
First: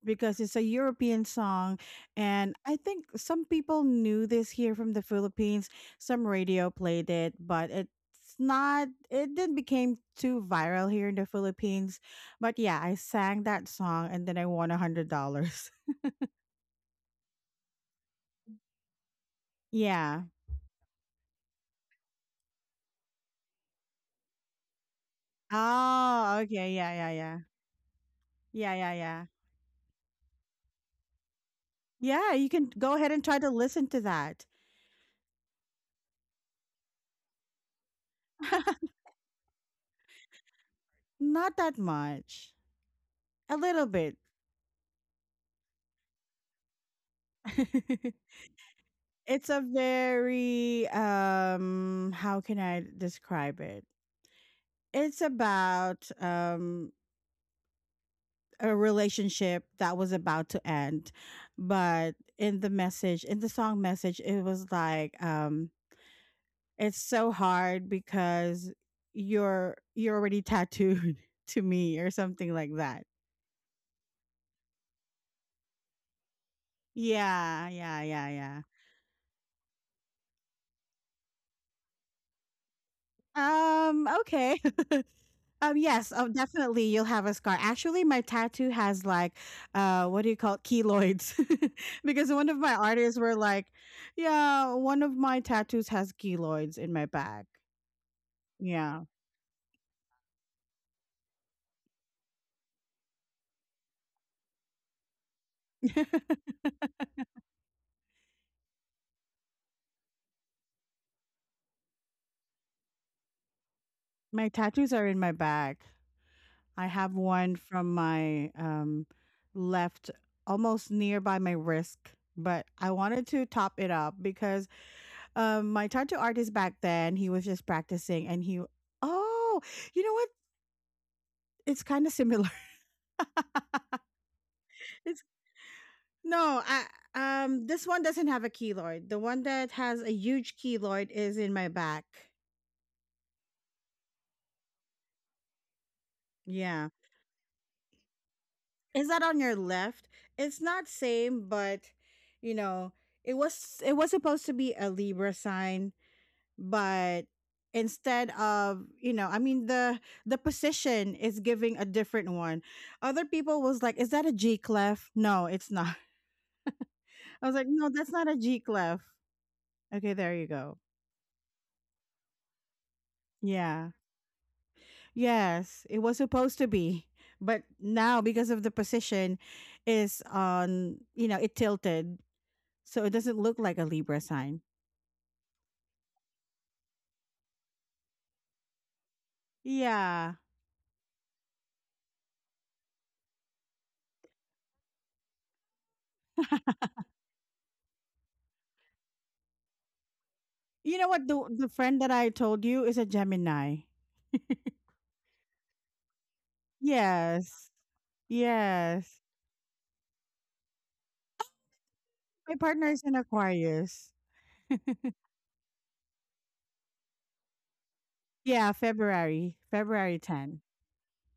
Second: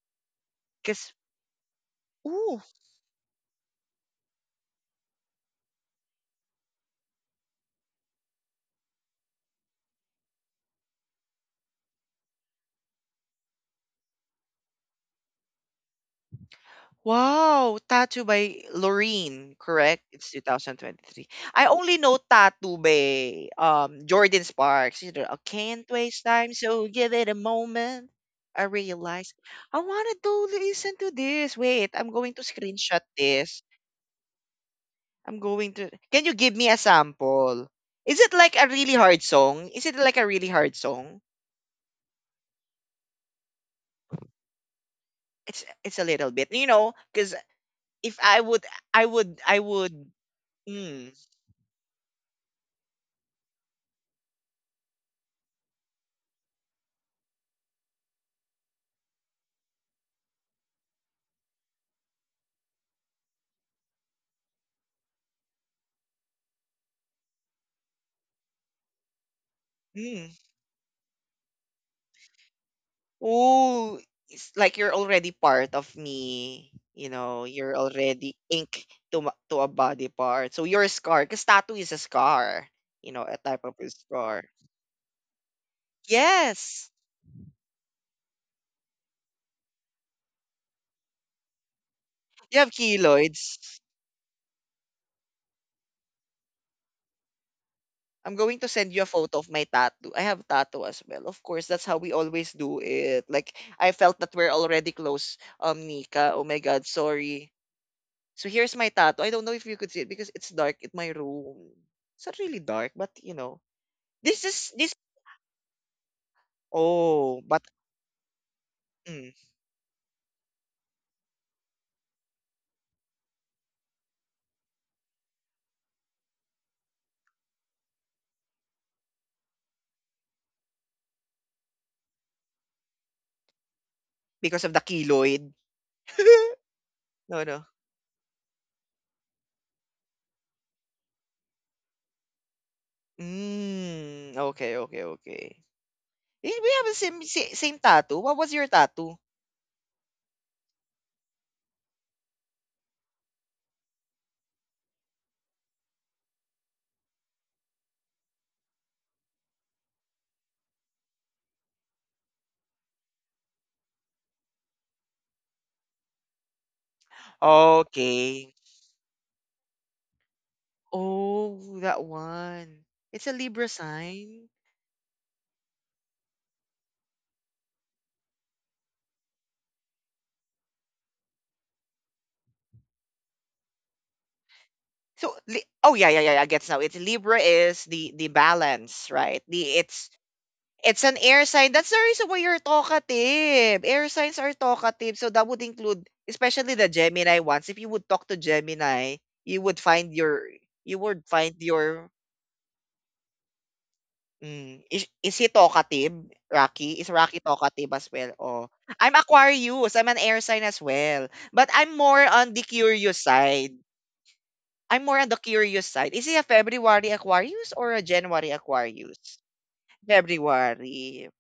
Speaker 2: because it's a
Speaker 1: Because,
Speaker 2: European song. And
Speaker 1: ooh,
Speaker 2: I think some people knew this here from the Philippines. Some radio played it, but it's not, it didn't became too viral here in the Philippines. But yeah, I sang that song and then I won a $100.
Speaker 1: wow, Tattoo by Loreen, correct?
Speaker 2: Yeah.
Speaker 1: It's twenty twenty-three. I only know Tattoo by um, Jordan Sparks. You know, I can't waste
Speaker 2: Oh,
Speaker 1: time,
Speaker 2: okay.
Speaker 1: so
Speaker 2: Yeah, yeah,
Speaker 1: give it a
Speaker 2: yeah.
Speaker 1: moment. I
Speaker 2: Yeah, yeah, yeah.
Speaker 1: realize I wanted to listen to this. Wait, I'm
Speaker 2: Yeah,
Speaker 1: going to
Speaker 2: you can go
Speaker 1: screenshot
Speaker 2: ahead and try to
Speaker 1: this.
Speaker 2: listen to that.
Speaker 1: I'm going to. Can you give me a sample? Is it like a really hard song? Is it like a really hard song?
Speaker 2: Not that much, a little bit.
Speaker 1: It's it's a little bit, you know, because If I would I would
Speaker 2: It's
Speaker 1: I
Speaker 2: a
Speaker 1: would
Speaker 2: very
Speaker 1: mm,
Speaker 2: um how can I describe it? It's about um a relationship that was about to end, but in the message, in the song message, it was like um it's so hard because you're you're already
Speaker 1: mm.
Speaker 2: tattooed to me or something like that.
Speaker 1: Oh, it's like you're already part of me. You know,
Speaker 2: Yeah,
Speaker 1: you're
Speaker 2: yeah,
Speaker 1: already
Speaker 2: yeah,
Speaker 1: ink to ma- to a body part. So you're a scar, because tattoo is a scar. You know, a type of a
Speaker 2: yeah. Um,
Speaker 1: scar.
Speaker 2: okay. Um, yes, um, definitely
Speaker 1: Yes.
Speaker 2: you'll have a scar. Actually, my tattoo has like, uh, what do you call it? Keloids. Because one of
Speaker 1: You have
Speaker 2: my artists were like,
Speaker 1: keloids.
Speaker 2: yeah, one of my tattoos has keloids in my back.
Speaker 1: I'm going to send you
Speaker 2: Yeah.
Speaker 1: a photo of my tattoo. I have tattoo as well. Of course, that's how we always do it. Like I felt that we're already close. Um, Nika. Oh my God, sorry. So here's my tattoo. I don't know if you could see it because it's dark in my room. It's not really dark, but you know, this
Speaker 2: My
Speaker 1: is
Speaker 2: tattoos
Speaker 1: this.
Speaker 2: are in my back. I have
Speaker 1: Oh,
Speaker 2: one
Speaker 1: but
Speaker 2: from my um,
Speaker 1: mm,
Speaker 2: left, almost nearby my wrist, but I wanted to top it up because um, my tattoo artist back then, he was just practicing and he, oh, you know what? It's kind of similar.
Speaker 1: because of the
Speaker 2: It's
Speaker 1: keloid.
Speaker 2: no, I
Speaker 1: no, no.
Speaker 2: um This one doesn't have a keloid. The one that has a huge keloid is in my back.
Speaker 1: Mm, okay, okay, okay. Eh, we have
Speaker 2: Yeah.
Speaker 1: the same sa- same tattoo. What was your
Speaker 2: Is
Speaker 1: tattoo?
Speaker 2: that on your left? It's not same, but you know, it was it was supposed to be a Libra sign, but instead of, you know, I mean the the position is giving a different one. Other people was like, "Is that a G clef?" No, it's not. I was like, "No, that's not a
Speaker 1: Okay.
Speaker 2: G clef." Okay, there you go.
Speaker 1: Oh, that one. It's a Libra
Speaker 2: Yeah.
Speaker 1: sign.
Speaker 2: Yes, it was supposed to be. But now because of the position is on, you know, it tilted. So it doesn't look like a Libra sign.
Speaker 1: So, li- oh yeah, yeah, yeah. I guess now. It's Libra is the the balance, right? The it's
Speaker 2: Yeah.
Speaker 1: It's an air sign. That's the reason why you're talkative. Air signs are talkative. So that would include, especially the Gemini ones. If you would talk to Gemini, you would find your, you
Speaker 2: You know
Speaker 1: would
Speaker 2: what, the
Speaker 1: find
Speaker 2: the friend
Speaker 1: your,
Speaker 2: that I told you is a Gemini.
Speaker 1: mm, is, is he talkative, Rocky? Is Rocky
Speaker 2: Yes.
Speaker 1: talkative as well? Oh, I'm
Speaker 2: Yes.
Speaker 1: Aquarius. I'm an air sign as well. But I'm more on
Speaker 2: My
Speaker 1: the
Speaker 2: partner is an
Speaker 1: curious side.
Speaker 2: Aquarius.
Speaker 1: I'm more on the curious side. Is he a February Aquarius or a January
Speaker 2: Yeah,
Speaker 1: Aquarius?
Speaker 2: February, February tenth.
Speaker 1: February.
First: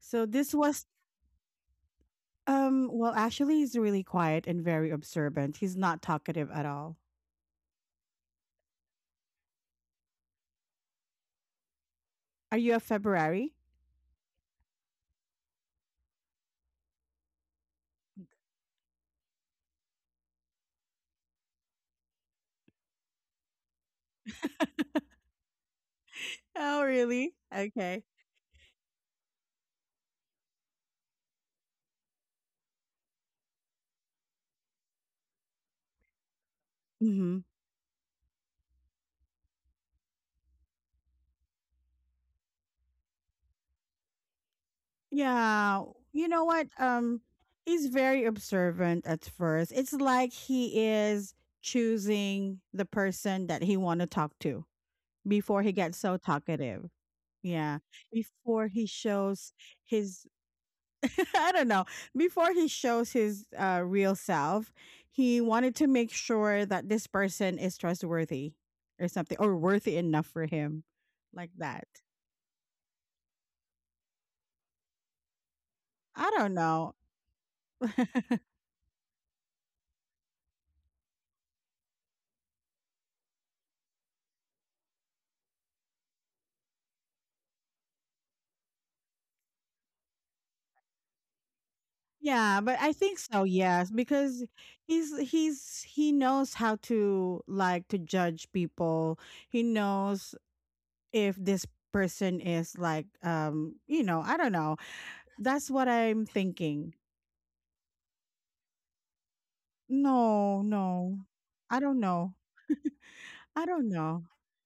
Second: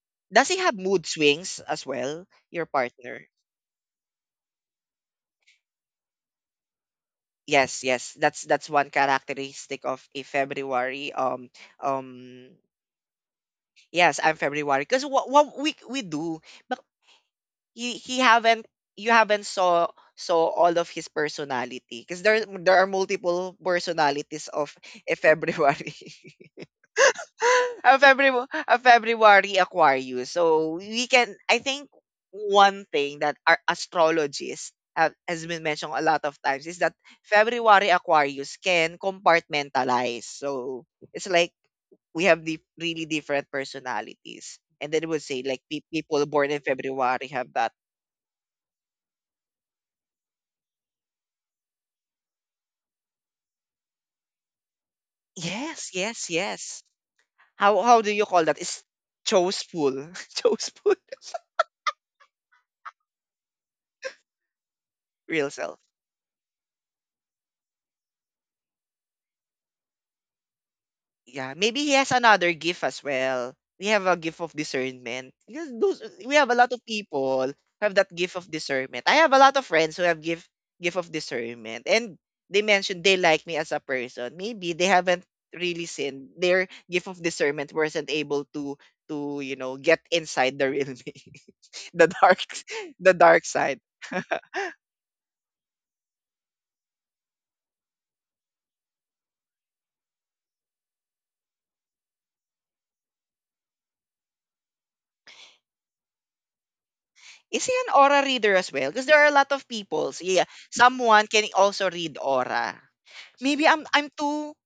Speaker 2: So
Speaker 1: Does
Speaker 2: this
Speaker 1: he have
Speaker 2: was
Speaker 1: mood swings as well, your
Speaker 2: um well
Speaker 1: partner?
Speaker 2: actually he's really quiet and very observant. He's not talkative at all.
Speaker 1: Yes, yes. That's that's one characteristic of a February. Um, um.
Speaker 2: Are you a February?
Speaker 1: Yes, I'm February because what, what we we do, but he, he haven't you haven't saw saw all of his personality because there there are multiple personalities of a February.
Speaker 2: Oh, really?
Speaker 1: a
Speaker 2: Okay.
Speaker 1: February a February Aquarius. So we can I think one thing that our astrologists have, has been mentioned a lot of times is that
Speaker 2: Mhm.
Speaker 1: February Aquarius can compartmentalize. So it's like we have the really different personalities. And then it would say like
Speaker 2: Yeah.
Speaker 1: pe- people
Speaker 2: You know
Speaker 1: born in
Speaker 2: what? Um,
Speaker 1: February have that.
Speaker 2: he's very observant at first. It's like he is choosing the person that he want to talk to before he
Speaker 1: Yes,
Speaker 2: gets so
Speaker 1: yes, yes.
Speaker 2: talkative. Yeah.
Speaker 1: How how do you call that?
Speaker 2: Before
Speaker 1: It's
Speaker 2: he shows
Speaker 1: chooseful.
Speaker 2: his
Speaker 1: chooseful.
Speaker 2: I don't know, before he shows his uh real self. He
Speaker 1: Real
Speaker 2: wanted
Speaker 1: self.
Speaker 2: to make sure that this person is trustworthy or something, or worthy enough for him like
Speaker 1: Yeah, maybe
Speaker 2: that.
Speaker 1: he has another gift as well. We have a gift of discernment. Because those
Speaker 2: I
Speaker 1: we have
Speaker 2: don't
Speaker 1: a lot of
Speaker 2: know.
Speaker 1: people who have that gift of discernment. I have a lot of friends who have gift gift of discernment. And they mentioned they like me as a person. Maybe they haven't really seen their gift of discernment wasn't able to to, you know, get inside the real me. the dark
Speaker 2: Yeah, but I
Speaker 1: the
Speaker 2: think so,
Speaker 1: dark side.
Speaker 2: yes, because he's he's he knows how to like to judge people. He knows if this person is like um, you know, I don't know. That's what I'm thinking.
Speaker 1: Is he an aura reader as well? Because there are a lot of people. So yeah,
Speaker 2: No, no.
Speaker 1: someone can
Speaker 2: I
Speaker 1: also
Speaker 2: don't
Speaker 1: read
Speaker 2: know.
Speaker 1: aura.
Speaker 2: I
Speaker 1: Maybe I'm
Speaker 2: don't
Speaker 1: I'm
Speaker 2: know.
Speaker 1: too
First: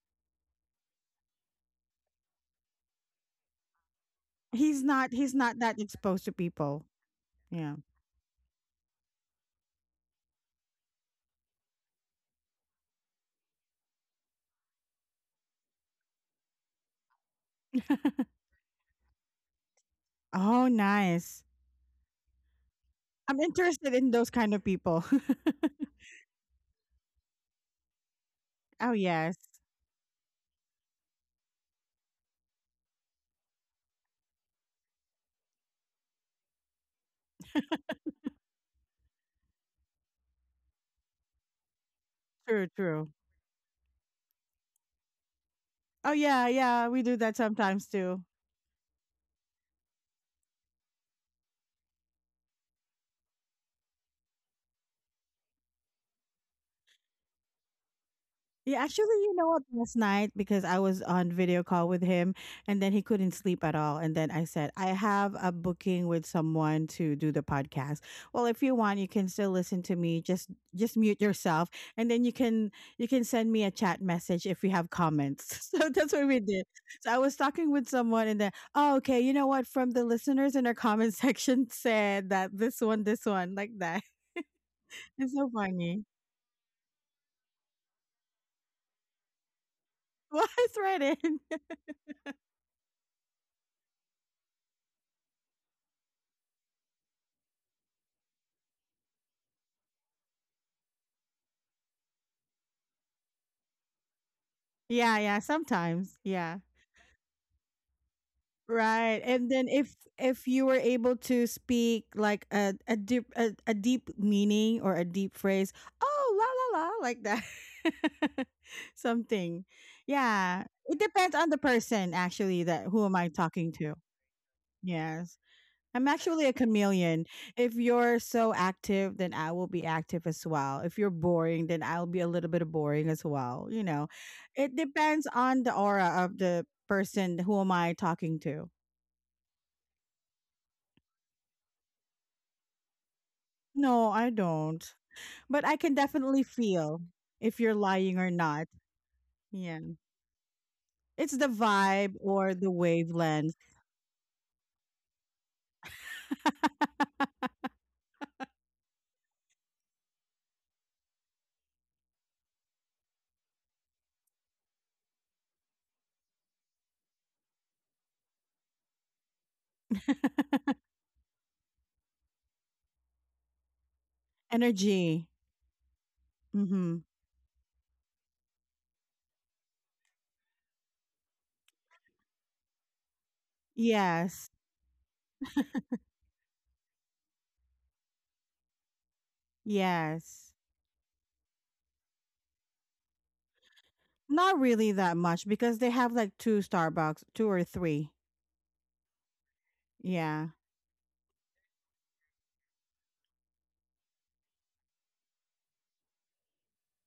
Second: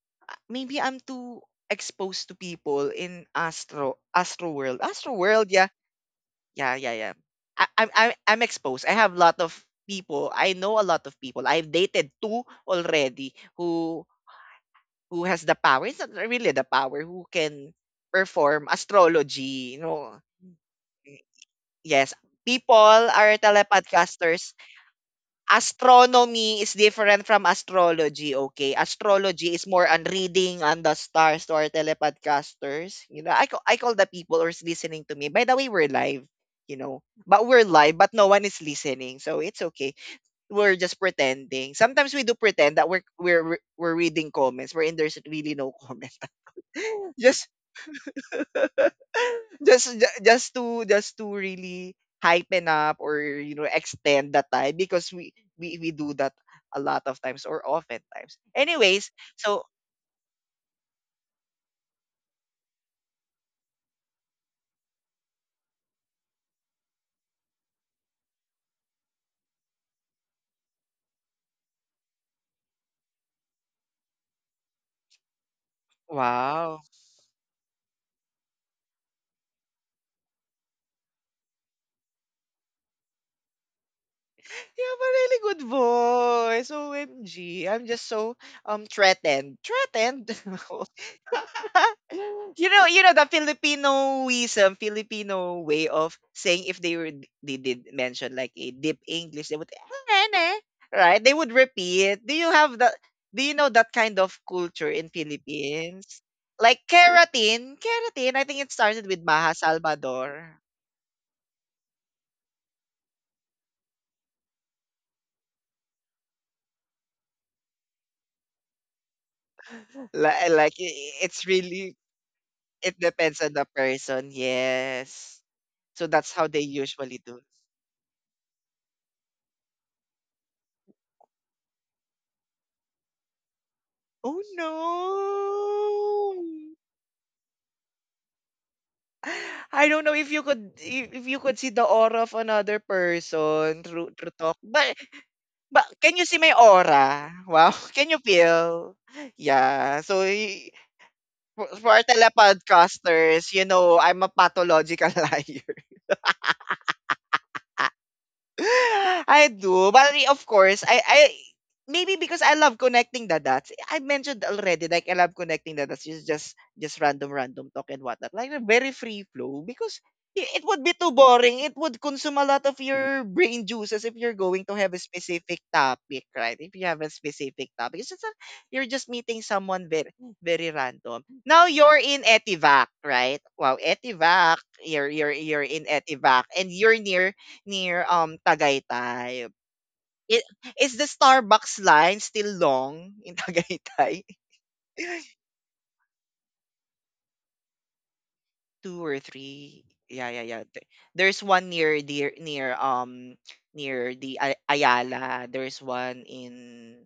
Speaker 1: maybe I'm too exposed to people in Astro Astro World.
Speaker 2: He's
Speaker 1: Astro
Speaker 2: not he's
Speaker 1: World,
Speaker 2: not
Speaker 1: yeah.
Speaker 2: that exposed to
Speaker 1: Yeah,
Speaker 2: people.
Speaker 1: yeah, yeah. I,
Speaker 2: Yeah.
Speaker 1: I'm I'm I'm exposed. I have a lot of people. I know a lot of people. I've dated two already who who has the power. It's not really the power who can perform astrology, you know.
Speaker 2: Oh, nice.
Speaker 1: Yes. People are
Speaker 2: I'm interested in those
Speaker 1: telepodcasters.
Speaker 2: kind of people.
Speaker 1: Astronomy is different from astrology, okay?
Speaker 2: Oh, yes.
Speaker 1: Astrology is more on reading on the stars to our telepodcasters. You know, I call, I call the people who's listening to me. By the way, we're live, you know. But we're live, but no one is listening. So it's okay. We're just pretending. Sometimes we do
Speaker 2: True,
Speaker 1: pretend that we're
Speaker 2: true.
Speaker 1: we're we're reading comments wherein there's really no
Speaker 2: Oh,
Speaker 1: comment.
Speaker 2: yeah, yeah, we do that
Speaker 1: just
Speaker 2: sometimes too.
Speaker 1: just ju- just to just to really hypen up or you know extend the time because we we we do that a lot of times or often times.
Speaker 2: Yeah, actually,
Speaker 1: Anyways,
Speaker 2: you know what?
Speaker 1: so
Speaker 2: Last night, because I was on video call with him, and then he couldn't sleep at all. And then I said, I have a booking with someone to do the podcast. Well, if you want, you can still listen to me. Just just mute yourself, and then you can you can send me a chat message if you have comments. So that's what we did.
Speaker 1: wow,
Speaker 2: So I was talking with someone, and then oh, okay, you know what? From the listeners in our comment section said that this one, this one, like that.
Speaker 1: you have a
Speaker 2: It's
Speaker 1: really
Speaker 2: so
Speaker 1: good
Speaker 2: funny.
Speaker 1: voice. O M G, I'm just so um threatened, threatened.
Speaker 2: Well, it's right in.
Speaker 1: you know, you know the Filipinoism, Filipino way of saying if they were they did mention like a deep English, they would "Ene," right? They would repeat. Do you have that? Do you know that kind of culture in
Speaker 2: Yeah, yeah, sometimes.
Speaker 1: Philippines?
Speaker 2: Yeah.
Speaker 1: Like keratin, keratin. I think it started
Speaker 2: Right.
Speaker 1: with
Speaker 2: And
Speaker 1: Maha
Speaker 2: then if if
Speaker 1: Salvador.
Speaker 2: you were able to speak like a a deep a, a deep meaning or a deep phrase, oh la la la like that. Something.
Speaker 1: Like,
Speaker 2: Yeah.
Speaker 1: like
Speaker 2: It
Speaker 1: i-
Speaker 2: depends
Speaker 1: it's
Speaker 2: on the
Speaker 1: really
Speaker 2: person actually that
Speaker 1: it
Speaker 2: who am I
Speaker 1: depends on the
Speaker 2: talking to.
Speaker 1: person.
Speaker 2: Yes.
Speaker 1: Yes. So
Speaker 2: I'm
Speaker 1: that's
Speaker 2: actually
Speaker 1: how
Speaker 2: a
Speaker 1: they usually
Speaker 2: chameleon.
Speaker 1: do.
Speaker 2: If you're so active, then I will be active as well. If you're boring, then I'll be a little bit boring as well. You know,
Speaker 1: Oh
Speaker 2: it depends on the aura of
Speaker 1: no.
Speaker 2: the person who am I talking to.
Speaker 1: I don't know if you could if if you could see the aura of another person
Speaker 2: No,
Speaker 1: through
Speaker 2: I
Speaker 1: through talk.
Speaker 2: don't.
Speaker 1: But
Speaker 2: But I
Speaker 1: but
Speaker 2: can
Speaker 1: can you see
Speaker 2: definitely
Speaker 1: my
Speaker 2: feel
Speaker 1: aura?
Speaker 2: if you're
Speaker 1: Wow, can
Speaker 2: lying
Speaker 1: you
Speaker 2: or not.
Speaker 1: feel?
Speaker 2: Yeah.
Speaker 1: Yeah. So y-
Speaker 2: It's the
Speaker 1: for for our
Speaker 2: vibe or the wavelength.
Speaker 1: telepodcasters, you know, I'm a pathological liar. I do. But I- of course, I I maybe because I love connecting the dots. I mentioned already, like I love connecting the dots. It's just just random, random talk and whatnot. Like a very free flow because i- it would be too boring. It would consume a lot of your brain juices if you're going to have a
Speaker 2: Energy.
Speaker 1: specific topic, right? If you
Speaker 2: Mhm.
Speaker 1: have a specific topic, it's just a, you're just meeting someone very very random. Now you're in Etivac, right? Wow,
Speaker 2: Yes.
Speaker 1: Etivac. You're you're you're in Etivac, and you're near near um Tagaytay. It,
Speaker 2: Yes.
Speaker 1: is the Starbucks line still long in Tagaytay?
Speaker 2: Not really that much because they have like two Starbucks, two or three.
Speaker 1: Two or three? Yeah, yeah,
Speaker 2: Yeah.
Speaker 1: yeah. Th- There's one near the near um near the Ay- Ayala. There's one in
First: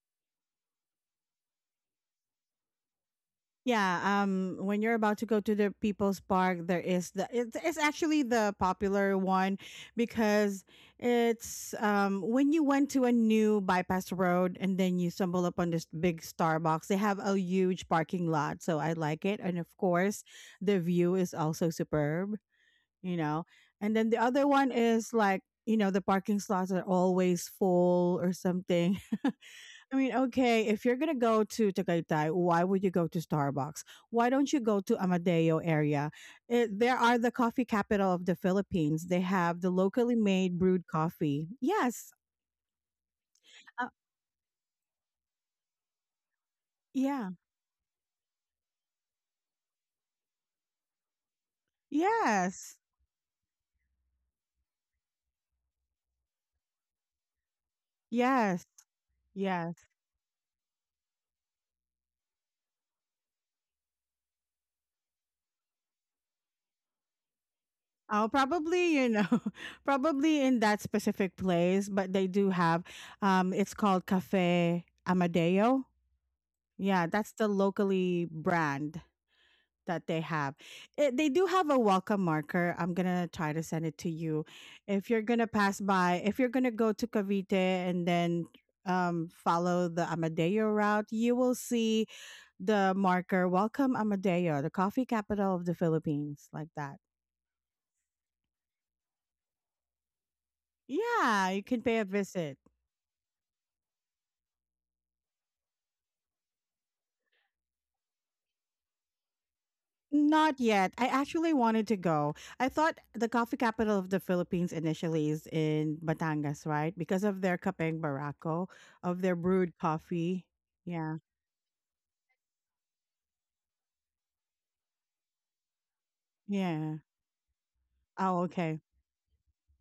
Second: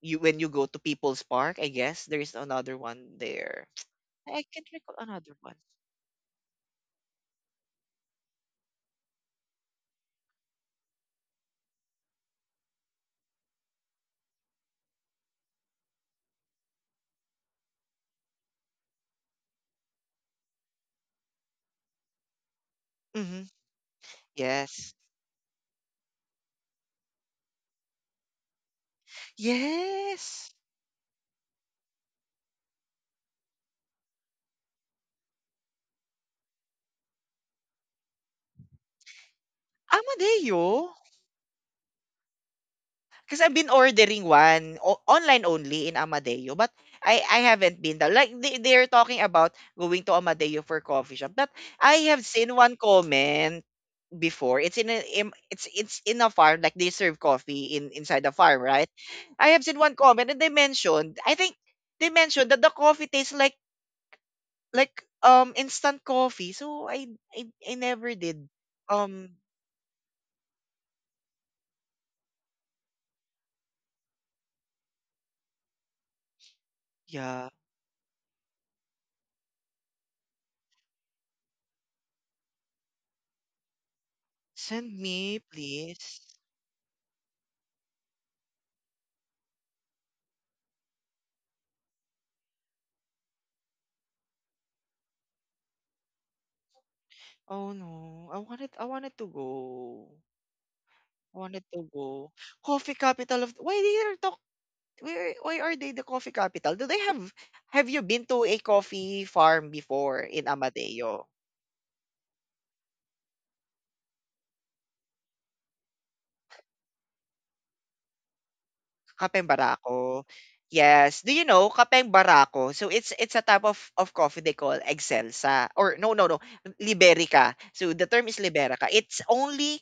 Speaker 1: you when you go to People's Park. I guess there's another one there.
Speaker 2: Yeah,
Speaker 1: I
Speaker 2: um
Speaker 1: can't
Speaker 2: when you're
Speaker 1: recall
Speaker 2: about to
Speaker 1: another
Speaker 2: go to
Speaker 1: one.
Speaker 2: the People's Park, there is the it's, it's actually the popular one because it's um when you went to a new bypass road and then you stumble upon this big Starbucks, they have a huge parking lot, so I like it, and of course, the view is also superb, you
Speaker 1: Mm-hmm.
Speaker 2: know. And then the other one
Speaker 1: Yes.
Speaker 2: is like, you know, the parking slots are always full or something. I mean,
Speaker 1: Yes.
Speaker 2: okay, if you're gonna go to Tagaytay, why would you go to Starbucks? Why don't you go to Amadeo area? It, there are the coffee capital of the Philippines. They have the locally made
Speaker 1: Amadeo.
Speaker 2: brewed coffee. Yes,
Speaker 1: Because I've been
Speaker 2: uh,
Speaker 1: ordering one o- online only in Amadeo, but I
Speaker 2: yeah,
Speaker 1: I haven't been there. Like they, they're talking about going to Amadeo for coffee shop, but I have seen one
Speaker 2: yes,
Speaker 1: comment before. It's in a im- it's it's in a farm like they serve coffee in inside the farm,
Speaker 2: yes,
Speaker 1: right? I have
Speaker 2: yes.
Speaker 1: seen one comment and they mentioned I think they mentioned that the coffee tastes like like um instant coffee. So I I, I never
Speaker 2: Oh,
Speaker 1: did.
Speaker 2: probably you know,
Speaker 1: Um
Speaker 2: probably in that specific place, but they do have. Um, it's called Cafe Amadeo. Yeah, that's the
Speaker 1: yeah,
Speaker 2: locally brand that they have. It, they do have a welcome marker. I'm gonna try to send it to you.
Speaker 1: send
Speaker 2: If you're
Speaker 1: me
Speaker 2: gonna pass by,
Speaker 1: please.
Speaker 2: if you're gonna go to Cavite and then um, follow the Amadeo route, you will see the marker, "Welcome Amadeo, the coffee capital of the Philippines," like that.
Speaker 1: Oh, no. I wanted I wanted to go. I
Speaker 2: Yeah, you
Speaker 1: wanted
Speaker 2: can
Speaker 1: to
Speaker 2: pay a
Speaker 1: go.
Speaker 2: visit.
Speaker 1: Coffee capital of why they are talk why why are they the coffee capital? Do they have have you been to a coffee farm before in
Speaker 2: Not yet. I
Speaker 1: Amadeo?
Speaker 2: actually wanted to go. I thought the coffee capital of the Philippines initially is in Batangas, right? Because of their Kapeng Barako, of their
Speaker 1: Kapeng
Speaker 2: brewed
Speaker 1: Barako.
Speaker 2: coffee. Yeah.
Speaker 1: Yes. Do you know Kapeng Barako? So it's it's a type of, of coffee they call Excelsa or no no no
Speaker 2: Yeah.
Speaker 1: Liberica. So the term is
Speaker 2: Oh, okay.
Speaker 1: Liberica. It's only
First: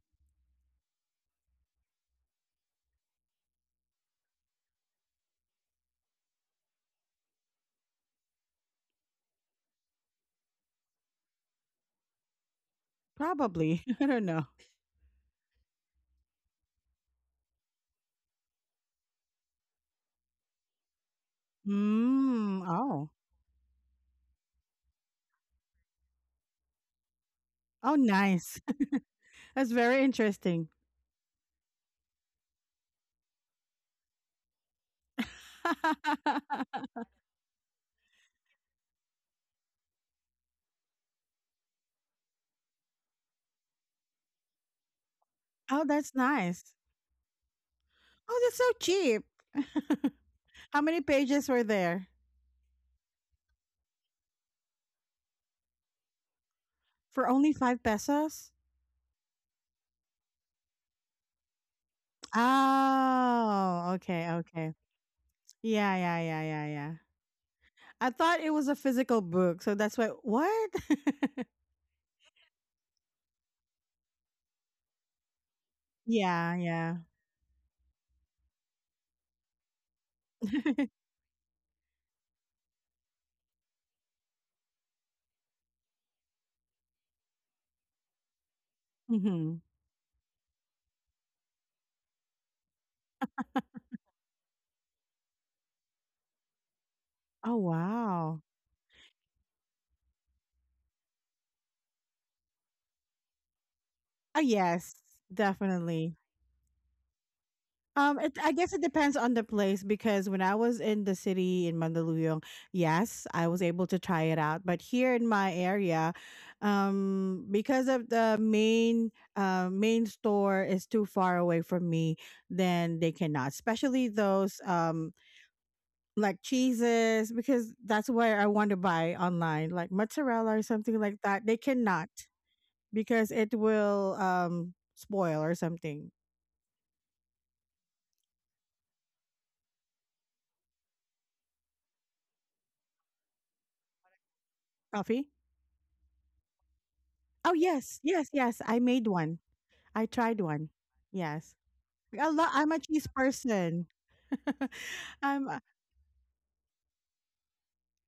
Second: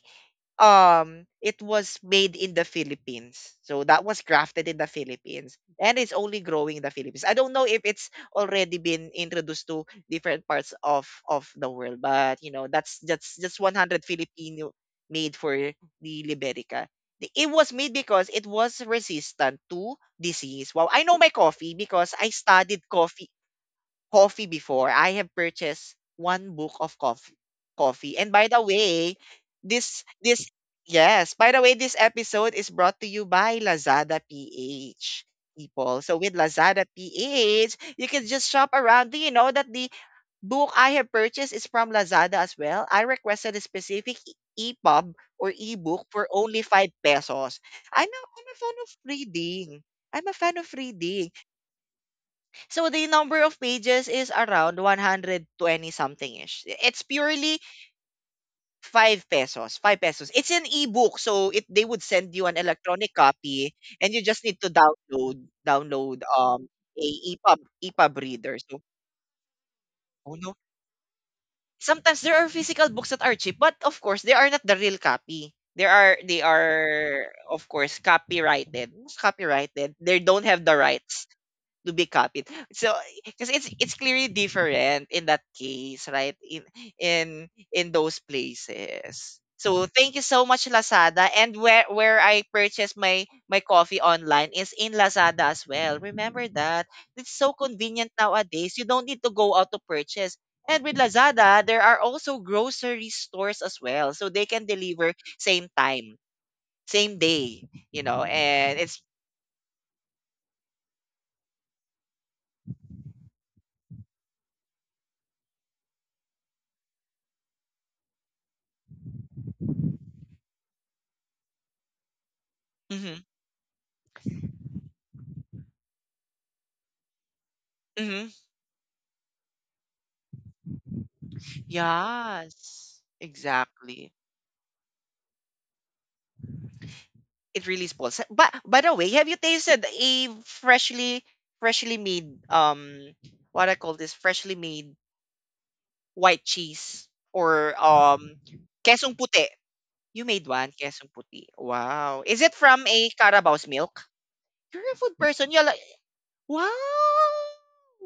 Speaker 1: um it was made in the Philippines. So that was crafted in the Philippines and it's only growing in the Philippines. I don't know if it's already been introduced to different parts of of the world, but you know, that's that's just
Speaker 2: Probably. I don't
Speaker 1: one hundred percent
Speaker 2: know.
Speaker 1: Filipino made for the Liberica. The- It was made because it was resistant to disease. Well, I know my coffee because I
Speaker 2: Mm,
Speaker 1: studied
Speaker 2: oh.
Speaker 1: coffee coffee before. I have purchased one book of coffee.
Speaker 2: Oh,
Speaker 1: Coffee. And by the
Speaker 2: nice.
Speaker 1: way,
Speaker 2: That's very
Speaker 1: this this
Speaker 2: interesting.
Speaker 1: yes, by the way, this episode is brought to you by Lazada P H people. So with Lazada P H, you can just shop around. Do you know that the book I have purchased is from Lazada as well? I requested a specific e- EPUB or
Speaker 2: Oh,
Speaker 1: ebook
Speaker 2: that's
Speaker 1: for only
Speaker 2: nice.
Speaker 1: five pesos. I'm a,
Speaker 2: Oh,
Speaker 1: I'm a
Speaker 2: that's so
Speaker 1: fan of
Speaker 2: cheap.
Speaker 1: reading. I'm a fan of
Speaker 2: How many
Speaker 1: reading.
Speaker 2: pages were there?
Speaker 1: So the number of pages is around one hundred twenty something ish. It's
Speaker 2: For only
Speaker 1: purely
Speaker 2: five pesos?
Speaker 1: five pesos, five pesos. It's an ebook so it they would send you an electronic copy
Speaker 2: Oh,
Speaker 1: and you
Speaker 2: okay,
Speaker 1: just need to
Speaker 2: okay.
Speaker 1: download
Speaker 2: Yeah, yeah,
Speaker 1: download
Speaker 2: yeah, yeah,
Speaker 1: um
Speaker 2: yeah.
Speaker 1: a E P U B
Speaker 2: I
Speaker 1: E P U B
Speaker 2: thought it
Speaker 1: reader.
Speaker 2: was a
Speaker 1: So
Speaker 2: physical book, so that's why
Speaker 1: oh no.
Speaker 2: what?
Speaker 1: Sometimes there are physical books that are cheap, but of course they are not the real copy. There are they
Speaker 2: Yeah, yeah.
Speaker 1: are of course copyrighted. What's copyrighted? They don't have the rights to be copied. So because it's it's clearly different in that case, right? In in in those places.
Speaker 2: Mhm.
Speaker 1: So thank you so much Lazada and where where I purchase my my coffee online is in Lazada as well. Remember that. It's so
Speaker 2: Oh,
Speaker 1: convenient
Speaker 2: wow.
Speaker 1: nowadays. You don't need to go out to purchase. And with Lazada, there are also grocery stores as well. So
Speaker 2: Oh,
Speaker 1: they can
Speaker 2: yes,
Speaker 1: deliver same
Speaker 2: definitely.
Speaker 1: time, same day, you
Speaker 2: Um,
Speaker 1: know,
Speaker 2: it, I guess
Speaker 1: and
Speaker 2: it
Speaker 1: it's
Speaker 2: depends on the place because when I was in the city in Mandaluyong, yes, I was able to try it out. But here in my area, um, because of the main uh, main store is too far away from me, then they
Speaker 1: mhm,
Speaker 2: cannot. Especially those um like cheeses because that's
Speaker 1: mhm.
Speaker 2: where I want to buy online, like mozzarella or something like that. They cannot
Speaker 1: Yes,
Speaker 2: because it will
Speaker 1: exactly.
Speaker 2: um spoil or something.
Speaker 1: It really spoils. But by the way, have you tasted a freshly freshly made um what I call this freshly made
Speaker 2: Coffee?
Speaker 1: white cheese
Speaker 2: Oh
Speaker 1: or
Speaker 2: yes, yes,
Speaker 1: um
Speaker 2: yes. I made
Speaker 1: kesong
Speaker 2: one.
Speaker 1: puti?
Speaker 2: I
Speaker 1: You
Speaker 2: tried
Speaker 1: made
Speaker 2: one.
Speaker 1: one kesong puti.
Speaker 2: Yes.
Speaker 1: Wow.
Speaker 2: I
Speaker 1: Is
Speaker 2: lo-
Speaker 1: it
Speaker 2: I'm a
Speaker 1: from
Speaker 2: cheese
Speaker 1: a Carabao's
Speaker 2: person.
Speaker 1: milk? You're a food person.
Speaker 2: I'm.
Speaker 1: You're like wow.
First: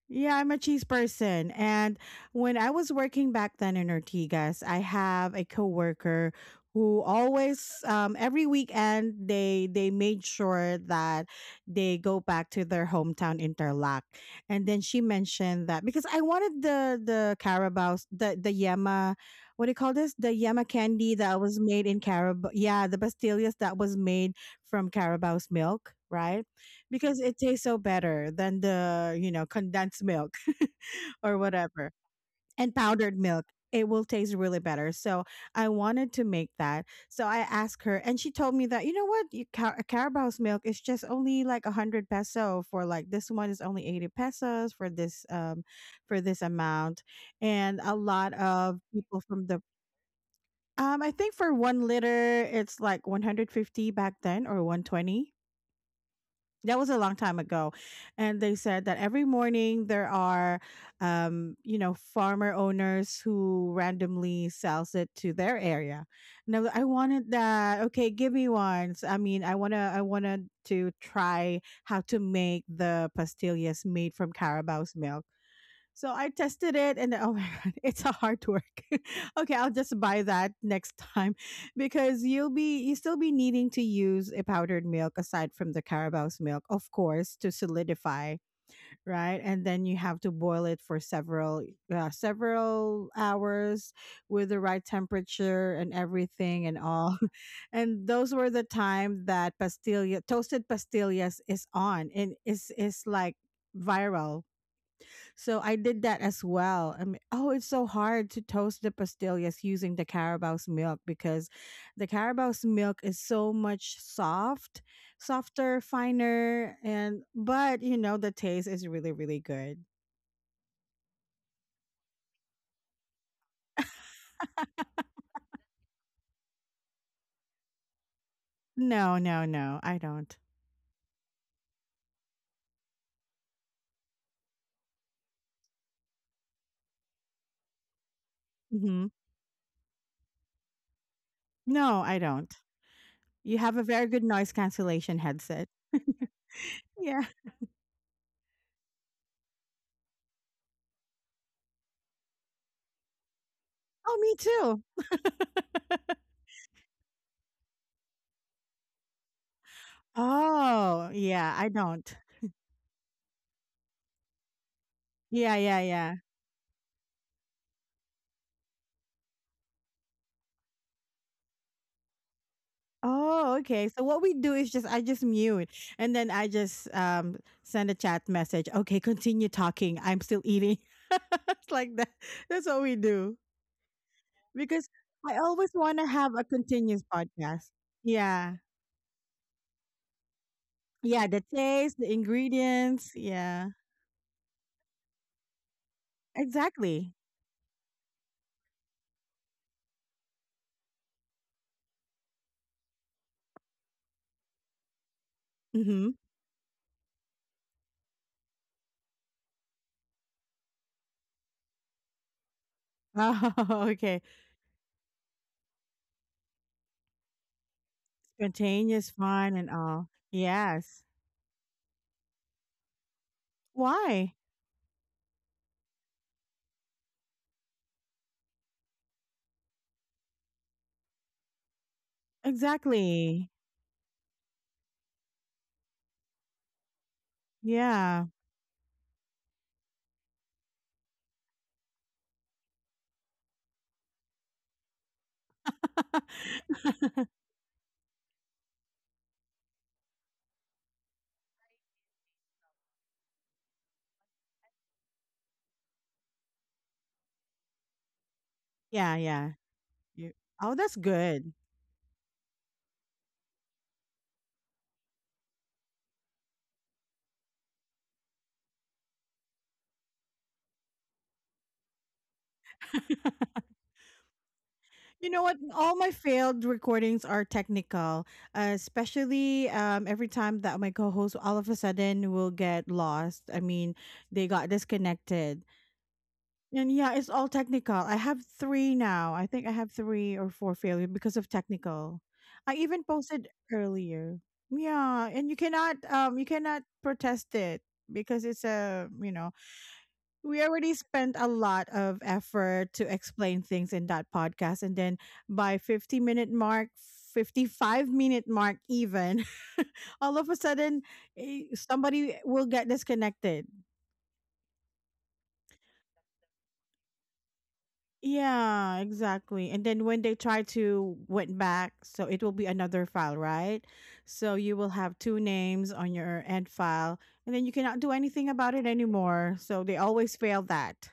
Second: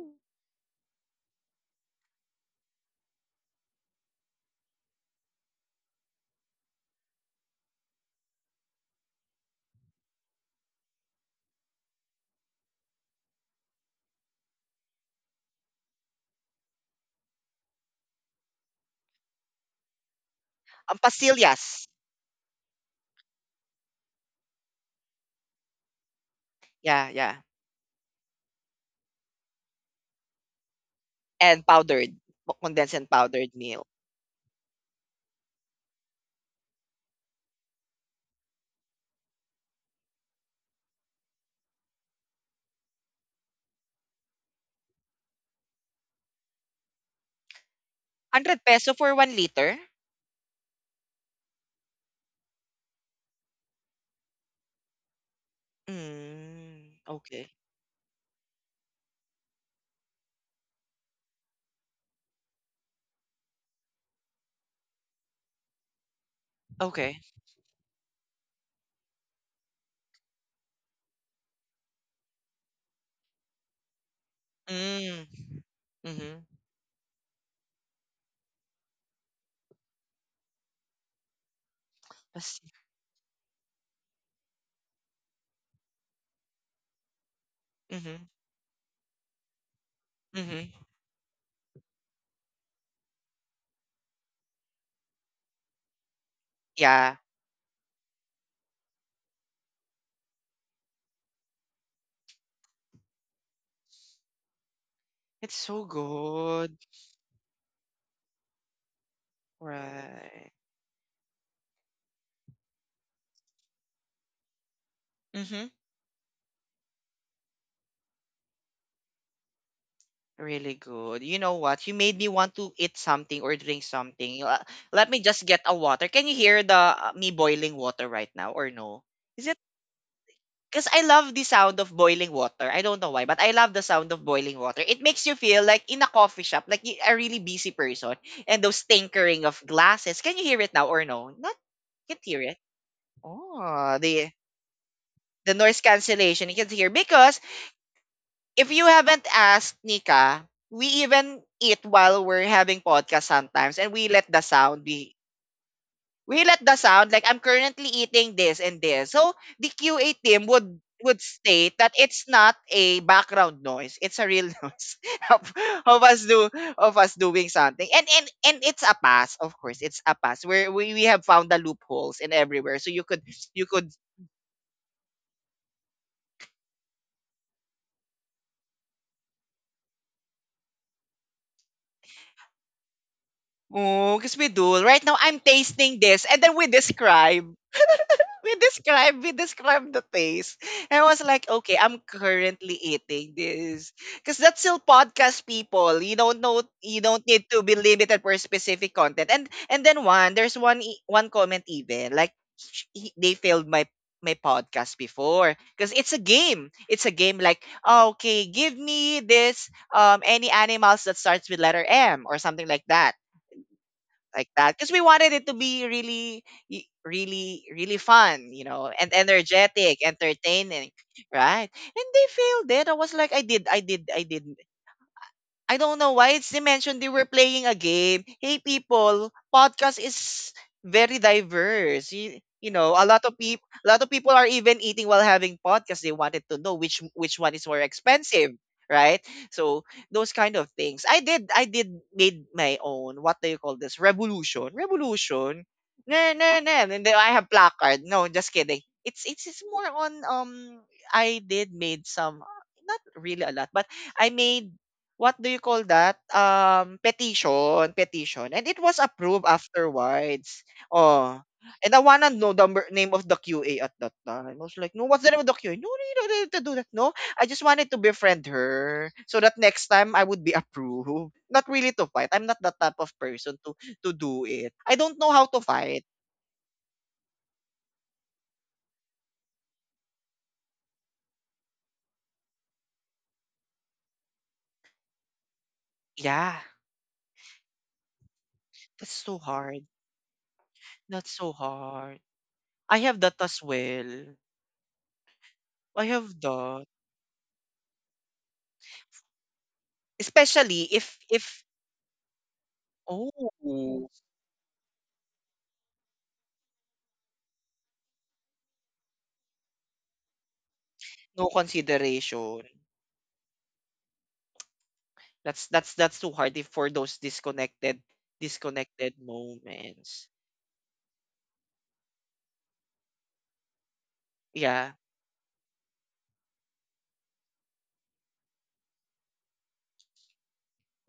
Speaker 2: Yeah, I'm a cheese person. And when I was working back then in Ortigas, I have a coworker who always um, every weekend they they made sure that they go back to their hometown Interlac. And then she mentioned that because I wanted the the Carabao the the Yema, what do you call this? The Yema
Speaker 1: Ang
Speaker 2: candy that was
Speaker 1: pastillas.
Speaker 2: made in Carabao. Yeah, the pastillas that was made from Carabao's milk, right?
Speaker 1: Yeah,
Speaker 2: Because
Speaker 1: yeah.
Speaker 2: it tastes so better than the you know condensed milk or
Speaker 1: And
Speaker 2: whatever
Speaker 1: powdered
Speaker 2: and
Speaker 1: condensed and
Speaker 2: powdered milk.
Speaker 1: powdered milk.
Speaker 2: It will taste really better. So I wanted to make that, so I asked her and she told me that, you know what you, Ca- carabao's milk is just only like one hundred peso for like this one is only eighty pesos for this um for this amount. And a lot
Speaker 1: one hundred
Speaker 2: of
Speaker 1: peso for
Speaker 2: people
Speaker 1: one
Speaker 2: from the
Speaker 1: liter?
Speaker 2: um, I think for one liter it's like one hundred fifty back then or one twenty. That was
Speaker 1: Mm,
Speaker 2: a long time
Speaker 1: okay.
Speaker 2: ago. And they said that every morning there are um you know farmer owners who randomly sells it to their area. And I, w- I
Speaker 1: Okay.
Speaker 2: wanted that, okay, give me one. So, I mean, i want to I wanted to try how to make the pastillas made from Carabao's milk.
Speaker 1: Mm.
Speaker 2: So I
Speaker 1: Mm-hmm.
Speaker 2: tested it and oh my god, it's a hard work. Okay, I'll just buy that next time, because
Speaker 1: Let's
Speaker 2: you'll
Speaker 1: see.
Speaker 2: be you still be needing to use a powdered milk aside from the Carabao's milk, of course, to
Speaker 1: Mm-hmm.
Speaker 2: solidify, right? And then you have to boil
Speaker 1: Mm-hmm.
Speaker 2: it for several uh, several hours with the right temperature and everything and
Speaker 1: Yeah.
Speaker 2: all. And those were the time that pastilla toasted pastillas is on and is is like viral.
Speaker 1: It's
Speaker 2: So I
Speaker 1: so
Speaker 2: did that as
Speaker 1: good.
Speaker 2: well. I mean, oh, it's so hard to toast the pastillas using the
Speaker 1: Right.
Speaker 2: Carabao's milk because the Carabao's milk is so much soft,
Speaker 1: Mm-hmm.
Speaker 2: softer, finer, and but you know the taste is really really good.
Speaker 1: Really good. You know what? You made me want to eat something or drink something. Uh, Let me just get a water. Can you hear the uh, me boiling water right now or no?
Speaker 2: No, no,
Speaker 1: Is it
Speaker 2: no, I don't.
Speaker 1: Because I love the sound of boiling water. I don't know why, but I love the sound of boiling water. It makes you feel like in a coffee shop, like y- a really busy person, and those
Speaker 2: hmm
Speaker 1: tinkering of glasses. Can you hear it now or no? Not
Speaker 2: No,
Speaker 1: Can't
Speaker 2: I
Speaker 1: hear
Speaker 2: don't.
Speaker 1: it.
Speaker 2: You have a
Speaker 1: Oh,
Speaker 2: very good
Speaker 1: the
Speaker 2: noise cancellation
Speaker 1: the
Speaker 2: headset.
Speaker 1: noise cancellation you can hear
Speaker 2: Yeah.
Speaker 1: because if you haven't asked Nika, we even eat while we're having podcast sometimes, and we
Speaker 2: Oh,
Speaker 1: let
Speaker 2: me
Speaker 1: the sound
Speaker 2: too.
Speaker 1: be we let the sound like I'm currently eating this and this. So the Q A team would
Speaker 2: Oh,
Speaker 1: would
Speaker 2: yeah, I
Speaker 1: state that
Speaker 2: don't.
Speaker 1: it's not a background noise. It's a real noise of,
Speaker 2: Yeah, yeah,
Speaker 1: of
Speaker 2: yeah.
Speaker 1: us do of us doing something. And and and it's a pass, of course. It's a pass. Where we, we have found the loopholes and everywhere. So you could
Speaker 2: Oh,
Speaker 1: you
Speaker 2: okay.
Speaker 1: could
Speaker 2: So what we do is just I just mute and then I just um send a chat message. Okay, continue talking. I'm still eating. It's like that. That's what we do.
Speaker 1: oh, because we do.
Speaker 2: Because
Speaker 1: Right now
Speaker 2: I
Speaker 1: I'm
Speaker 2: always want
Speaker 1: tasting
Speaker 2: to
Speaker 1: this
Speaker 2: have
Speaker 1: and
Speaker 2: a
Speaker 1: then we
Speaker 2: continuous
Speaker 1: describe
Speaker 2: podcast.
Speaker 1: we
Speaker 2: Yeah.
Speaker 1: describe we describe the taste. And I was
Speaker 2: Yeah, the
Speaker 1: like, okay,
Speaker 2: taste,
Speaker 1: I'm
Speaker 2: the
Speaker 1: currently
Speaker 2: ingredients.
Speaker 1: eating
Speaker 2: Yeah.
Speaker 1: this. Because that's still podcast people. You don't know you
Speaker 2: Exactly.
Speaker 1: don't need to be limited for specific content. And and then one, there's one e- one comment even like sh- he, they failed my my podcast before because it's
Speaker 2: Mhm.
Speaker 1: a game it's a game like, okay, give me this um any animals that starts with letter M or something like that
Speaker 2: Oh, okay.
Speaker 1: like that because we wanted it to be really y- really really fun, you know,
Speaker 2: Spontaneous
Speaker 1: and
Speaker 2: fun and
Speaker 1: energetic,
Speaker 2: all.
Speaker 1: entertaining,
Speaker 2: Yes.
Speaker 1: right? And they failed it. I was like, i did I did I
Speaker 2: Why?
Speaker 1: did. I don't know why it's they mentioned they were playing a game. Hey people, podcast is very diverse. You, you know, a lot of
Speaker 2: Exactly.
Speaker 1: people a lot of people are even eating while having podcasts. They wanted to know which which one is more
Speaker 2: Yeah.
Speaker 1: expensive, right? So those kind of things. I did I did made my own, what do you call this? Revolution. Revolution. No, no, no. And then I have placard. No, just kidding. It's it's it's more on, um, I did made some, not really a lot, but I made, what do you call that? Um, petition, petition. And it was
Speaker 2: Yeah, yeah.
Speaker 1: approved
Speaker 2: You-
Speaker 1: afterwards.
Speaker 2: Oh, that's
Speaker 1: Oh.
Speaker 2: good.
Speaker 1: And I wanna know the mer- name of the Q A at that time. I was like, no, what's the name of the Q A? No, no, you don't need to do that. No, I just wanted to befriend her so that next time I would be approved. Not really to fight. I'm not that type of person to to do it. I don't
Speaker 2: You
Speaker 1: know
Speaker 2: know
Speaker 1: how
Speaker 2: what?
Speaker 1: to
Speaker 2: All
Speaker 1: fight.
Speaker 2: my failed recordings are technical, uh, especially um, every time that my co host all of a sudden will get lost. I mean, they got disconnected.
Speaker 1: Yeah,
Speaker 2: And yeah, it's all technical. I have three
Speaker 1: that's
Speaker 2: now. I
Speaker 1: so
Speaker 2: think I have
Speaker 1: hard.
Speaker 2: three or four failure because
Speaker 1: That's
Speaker 2: of
Speaker 1: so
Speaker 2: technical.
Speaker 1: hard.
Speaker 2: I even
Speaker 1: I have that
Speaker 2: posted
Speaker 1: as
Speaker 2: earlier.
Speaker 1: well.
Speaker 2: Yeah, and you cannot
Speaker 1: I
Speaker 2: um you
Speaker 1: have
Speaker 2: cannot
Speaker 1: that
Speaker 2: protest it because it's a you know we
Speaker 1: especially
Speaker 2: already
Speaker 1: if
Speaker 2: spent a
Speaker 1: if,
Speaker 2: lot of effort to explain things in
Speaker 1: oh,
Speaker 2: that podcast and then by fifty minute mark, fifty-five minute mark even, all of a sudden,
Speaker 1: no
Speaker 2: eh, somebody will
Speaker 1: consideration.
Speaker 2: get disconnected.
Speaker 1: That's that's that's too hard if for those disconnected
Speaker 2: Yeah,
Speaker 1: disconnected
Speaker 2: exactly, and then when they
Speaker 1: moments.
Speaker 2: try to went back, so it will be another file, right? So you will
Speaker 1: Yeah.
Speaker 2: have two names on your end file, and then you cannot do anything about it anymore, so they always fail that.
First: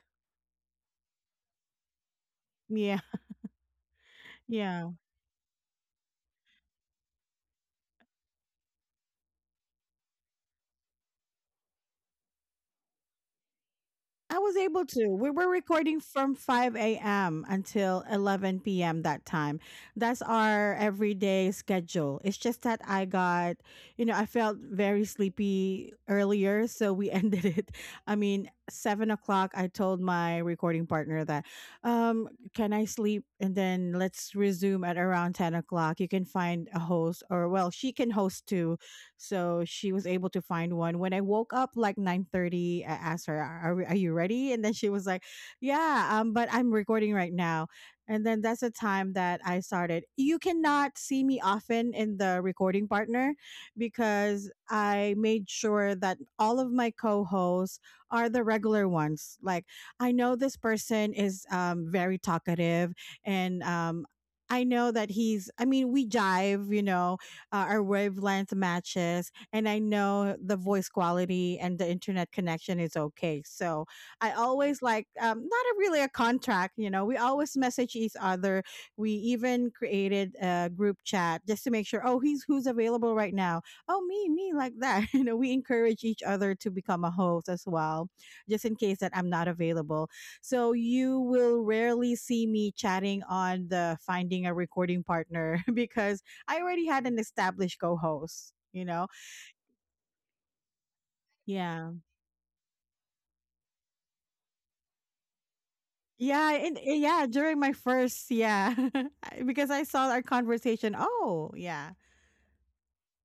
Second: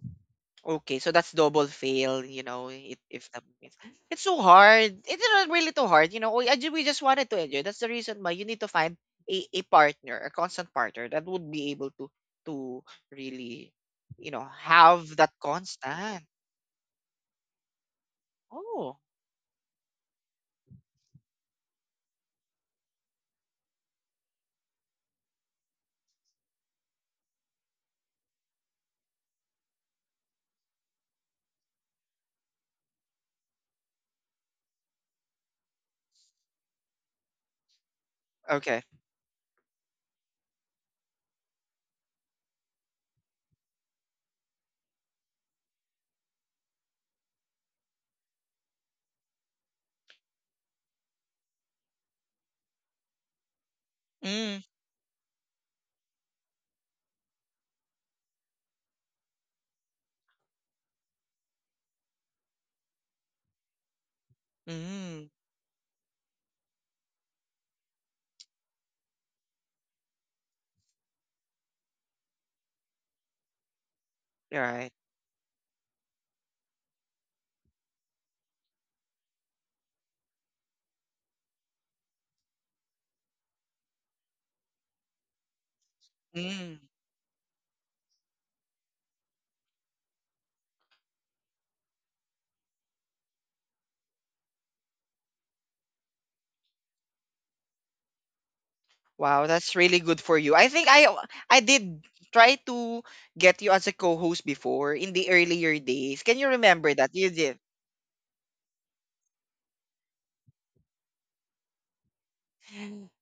Speaker 1: Okay, so that's double fail, you know, if,
Speaker 2: Yeah.
Speaker 1: if that means it's so
Speaker 2: Yeah.
Speaker 1: hard. It's not really too hard, you know. We, I ju- we just wanted to enjoy. That's the reason why you need to find a, a partner, a constant partner that would be able to to really, you
Speaker 2: I
Speaker 1: know,
Speaker 2: was able to.
Speaker 1: have
Speaker 2: We
Speaker 1: that
Speaker 2: were recording
Speaker 1: constant.
Speaker 2: from five a m until 11
Speaker 1: Oh,
Speaker 2: p.m. that time. That's our everyday schedule. It's just that I got, you know, I felt very sleepy earlier, so we ended it. I mean, seven o'clock, I told my recording partner that, um, can I sleep? And then let's resume at around ten o'clock. You can find a host, or well, she can host too.
Speaker 1: okay.
Speaker 2: So she was able to find one. When I woke up like nine thirty, I asked her, are, we- "Are you ready?" And then she was like, "Yeah, um but I'm recording right now." And then that's the time that I started. You cannot see me often in the recording partner because
Speaker 1: Mm,
Speaker 2: I made sure that all of my co-hosts are the regular ones. Like I know this person is um, very talkative and um, I know that
Speaker 1: mm,
Speaker 2: he's, I mean, we jive, you know, uh, our wavelength matches, and I know the voice quality and the internet connection is okay. So I always
Speaker 1: right.
Speaker 2: like um, not a, really a contract. You know, we always message each other. We even created a group chat just to make sure. Oh, he's who's available right now. Oh, me, me, like that. You know, we encourage each other to
Speaker 1: Mm.
Speaker 2: become a host as well, just in case that I'm not available. So you will rarely see me chatting on the finding a recording partner because I already had an established co-host, you know?
Speaker 1: Wow, that's really good for you. I think I I
Speaker 2: Yeah.
Speaker 1: did try to get you as a co-host before in the earlier days. Can you
Speaker 2: Yeah, and
Speaker 1: remember
Speaker 2: and
Speaker 1: that?
Speaker 2: yeah,
Speaker 1: You
Speaker 2: during
Speaker 1: did.
Speaker 2: my first, yeah. I- because I saw our conversation. Oh, yeah.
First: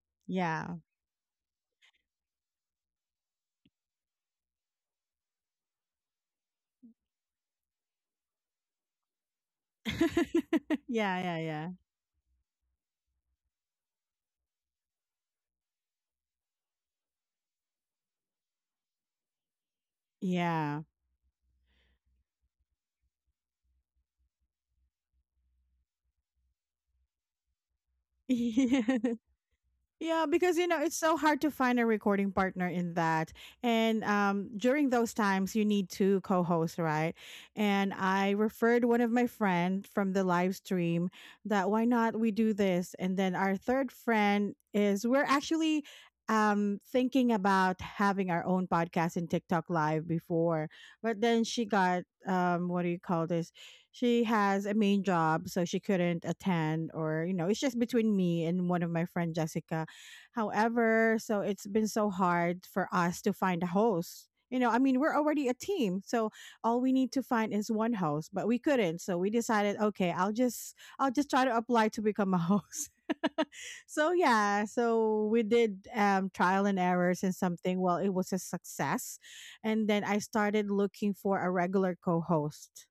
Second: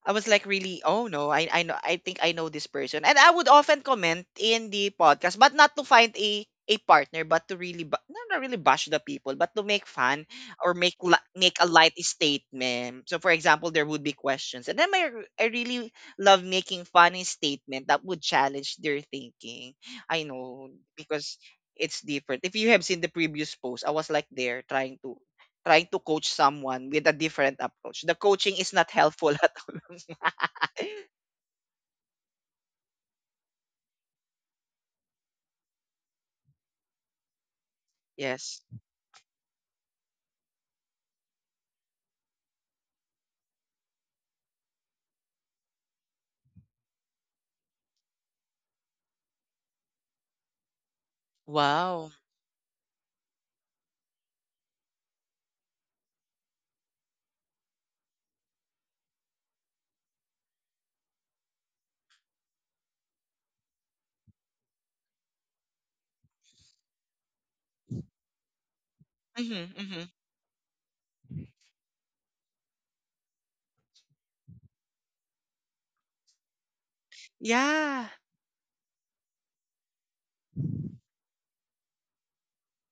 Speaker 1: I was like,
Speaker 2: Yeah.
Speaker 1: really? Oh no, I I know I think I know this person. And I would often comment in the podcast, but not to find a a partner, but to really ba- not not really bash the people, but to make fun or make li-
Speaker 2: Yeah,
Speaker 1: make a
Speaker 2: yeah,
Speaker 1: light statement. So, for example, there would be questions, and then I r- I really love making funny statement that would challenge their thinking. I know
Speaker 2: yeah.
Speaker 1: because it's different. If you have seen the previous post, I was like there trying to trying to coach someone with a different approach. The coaching is
Speaker 2: Yeah.
Speaker 1: not helpful.
Speaker 2: Yeah, because you know it's so hard to find a recording partner in that. And um, during those times, you need two co-hosts, right? And I
Speaker 1: Yes.
Speaker 2: referred one of my friend from the live stream that why not we do this? And then our third friend is we're actually um thinking about having our own podcast in TikTok live before, but then she got
Speaker 1: Wow.
Speaker 2: um what do you call this? She has a main job so she couldn't attend, or you know it's just between me and one of my friend Jessica. However, so it's been so hard for us to find a host. You know, I mean, we're already a team, so all we need to find is one host, but we couldn't. So we
Speaker 1: Mhm,
Speaker 2: decided,
Speaker 1: mhm.
Speaker 2: okay, I'll just I'll just try to apply to become a host. So yeah, so we did um, trial and errors and something. Well,
Speaker 1: Yeah.
Speaker 2: it was a success, and then I started looking for a regular co-host.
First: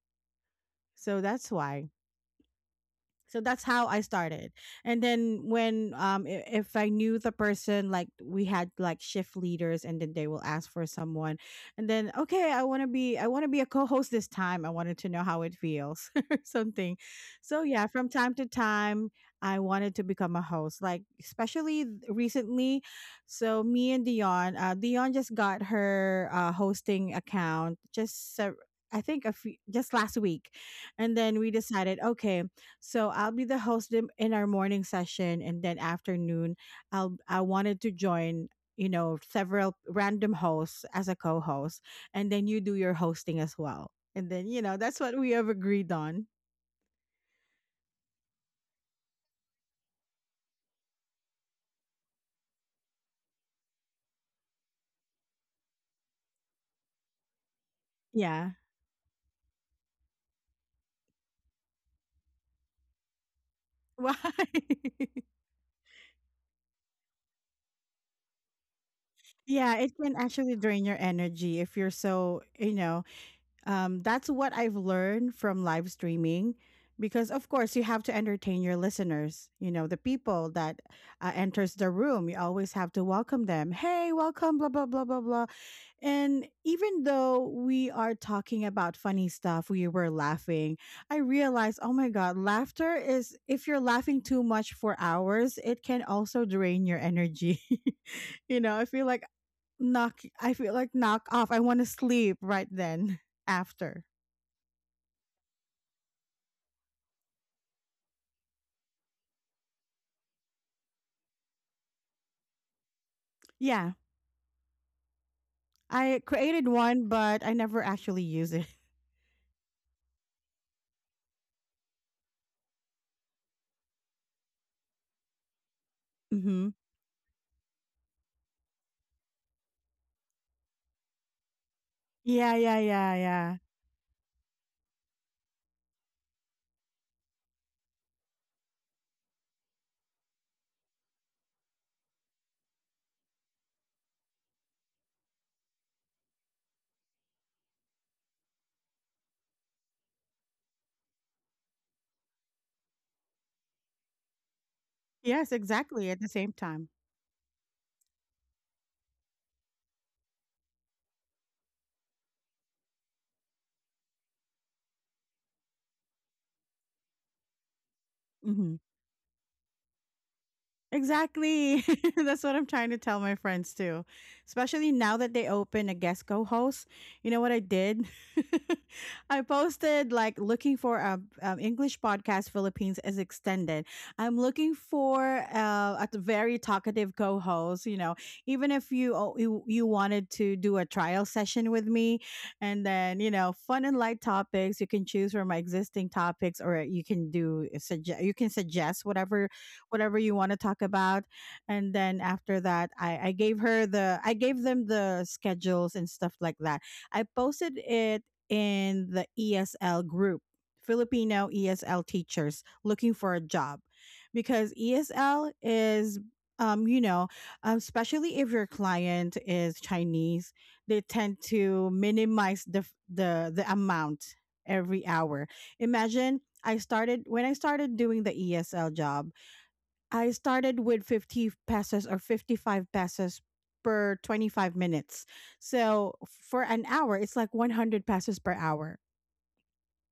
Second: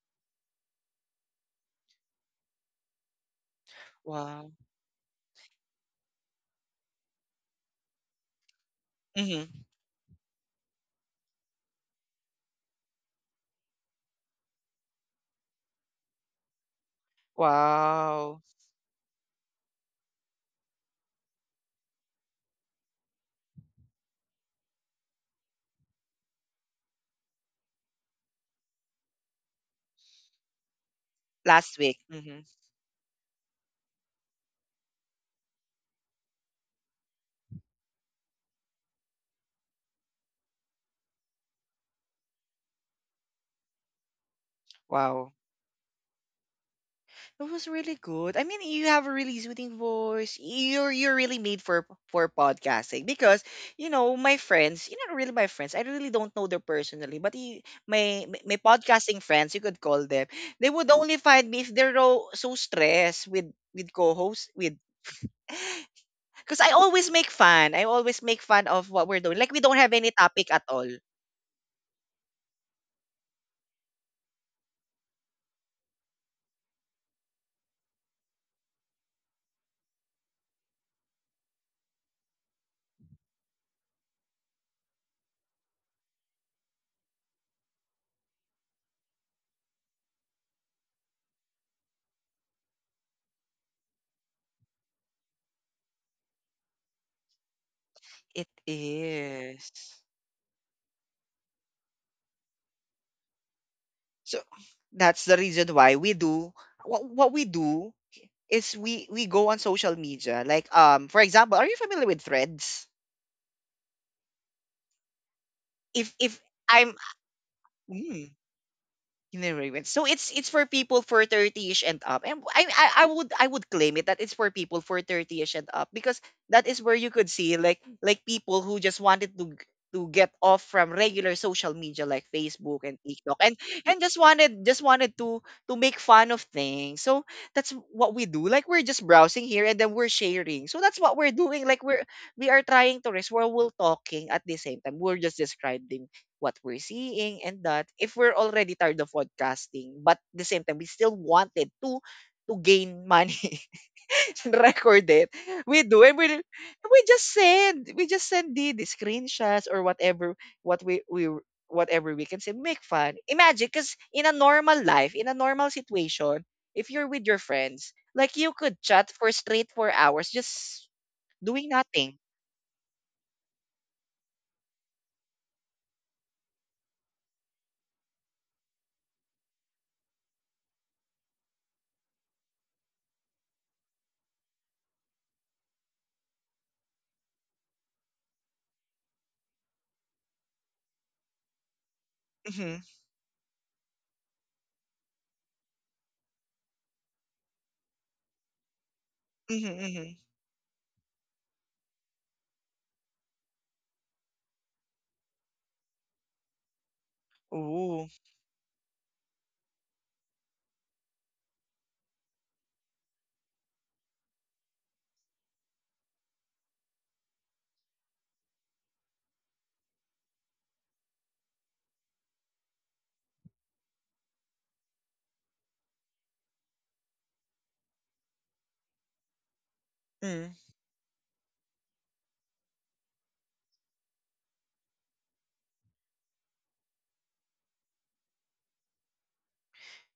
Speaker 2: So that's why, so that's how I started.
Speaker 1: Wow.
Speaker 2: And then when um i- if I knew the person, like we had like shift
Speaker 1: Mhm.
Speaker 2: leaders and then they will ask for someone, and then okay, I want to be I want to be a co-host this time. I wanted to know how it feels or something. So yeah, from time
Speaker 1: Wow.
Speaker 2: to time I wanted to become a host like especially th- recently. So me and Dion, uh Dion just got her uh hosting account just uh, I think a few, just last week, and then we
Speaker 1: Last
Speaker 2: decided
Speaker 1: week.
Speaker 2: okay,
Speaker 1: Mhm.
Speaker 2: so I'll be the host in in our morning session, and then afternoon, I'll I wanted to join, you know, several random hosts as a co-host, and then you do your hosting as well, and then you know that's what we
Speaker 1: Wow.
Speaker 2: have agreed on.
Speaker 1: It was really good. I mean, you have a really soothing voice. You're you're really made for for podcasting because, you know, my friends, you are not really my friends. I really don't know them personally, but you, my
Speaker 2: Yeah.
Speaker 1: my podcasting friends, you could call them. They would only find me if they're so so stressed with with
Speaker 2: Why?
Speaker 1: co-hosts with. Because I always make fun. I always make fun of what we're doing. Like, we
Speaker 2: Yeah,
Speaker 1: don't
Speaker 2: it
Speaker 1: have any
Speaker 2: can
Speaker 1: topic
Speaker 2: actually
Speaker 1: at
Speaker 2: drain
Speaker 1: all.
Speaker 2: your energy if you're so you know. Um, that's what I've learned from live streaming because of course you have to entertain your listeners, you know, the people that uh, enters the room, you always have to welcome them, hey welcome blah blah blah blah blah. And even though we are talking about funny stuff, we were laughing. I realized, oh my god, laughter is, if you're laughing too much for hours, it can also drain your energy.
Speaker 1: It
Speaker 2: You know, I feel like
Speaker 1: is.
Speaker 2: knock I feel like knock off. I want to sleep right then after.
Speaker 1: So that's the reason why we do what, what we do is we we go on social media. Like, um, for example, are you familiar with Threads?
Speaker 2: Yeah.
Speaker 1: If
Speaker 2: I
Speaker 1: if
Speaker 2: created
Speaker 1: I'm
Speaker 2: one but I never actually use it.
Speaker 1: in a Ravens. So it's it's for people for thirtyish and up. And I, I I would I would claim it that it's for people for thirtyish and up because that
Speaker 2: Mhm.
Speaker 1: is where you could see like like people who just wanted to g- to get off from regular social media like
Speaker 2: Yeah, yeah,
Speaker 1: Facebook and
Speaker 2: yeah,
Speaker 1: TikTok
Speaker 2: yeah.
Speaker 1: and and just wanted, just wanted to to make fun of things. So that's what we do. Like, we're just browsing here and then we're sharing. So that's what we're doing. Like, we're we are trying to rest while we're talking at the same time. We're just describing what we're seeing, and that if we're already tired of podcasting but at the same time we still wanted to to gain money and record it
Speaker 2: Yes,
Speaker 1: we do
Speaker 2: exactly at
Speaker 1: and
Speaker 2: the
Speaker 1: we
Speaker 2: same time.
Speaker 1: we just send we just send the, the screenshots or whatever what we we whatever we can say, make fun, imagine, because in a normal life, in a normal situation, if you're with your friends, like, you could
Speaker 2: Mhm.
Speaker 1: chat for straight four hours just doing
Speaker 2: Exactly.
Speaker 1: nothing.
Speaker 2: That's what I'm trying to tell my friends too. Especially now that they open a guest co-host. You know what I did? I posted like looking for a um, English podcast Philippines as extended. I'm looking for uh, a very talkative co-host, you know, even if you, oh, you you wanted to do a trial session with me,
Speaker 1: Mm-hmm.
Speaker 2: and then, you know, fun and light topics, you can choose from my existing topics or you can do sugge- you can suggest whatever,
Speaker 1: Mm-hmm, mm-hmm.
Speaker 2: whatever you want to talk about. And then after that, I, I gave her the, I gave them the schedules and stuff like that. I posted
Speaker 1: Ooh.
Speaker 2: it in the E S L group, Filipino E S L teachers looking for a job, because E S L is, um, you know, um, especially if your client is Chinese, they tend to minimize the f- the the amount every hour. Imagine I started when I started doing the E S L job. I
Speaker 1: Mm.
Speaker 2: started with fifty pesos or fifty-five pesos per twenty-five minutes. So for an hour, it's like one hundred pesos per hour,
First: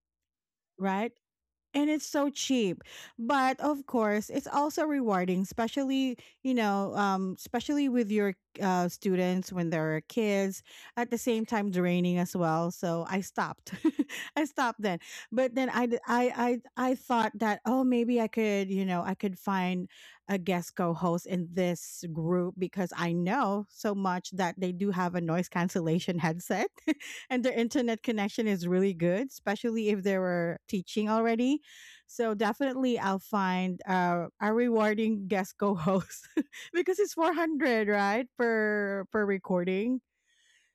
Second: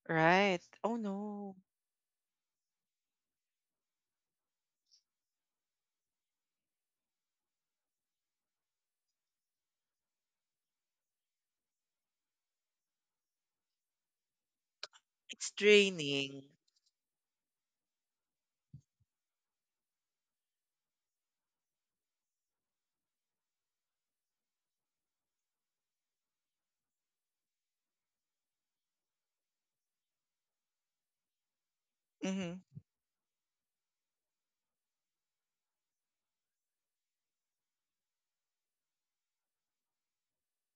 Speaker 1: Right. Oh
Speaker 2: right?
Speaker 1: no.
Speaker 2: And it's so cheap, but of course it's also rewarding, especially you know um especially with your uh students when they're kids, at the same time draining as well. So I stopped. I stopped then,
Speaker 1: It's
Speaker 2: but then I, d-
Speaker 1: draining.
Speaker 2: I i i thought that, oh, maybe i could you know I could find a guest co-host in this group because I know so much that they do have a noise cancellation headset and their internet connection is really good, especially if they were teaching already. So
Speaker 1: Mhm.
Speaker 2: definitely I'll find uh, a rewarding guest co-host because it's four hundred, right, per per recording.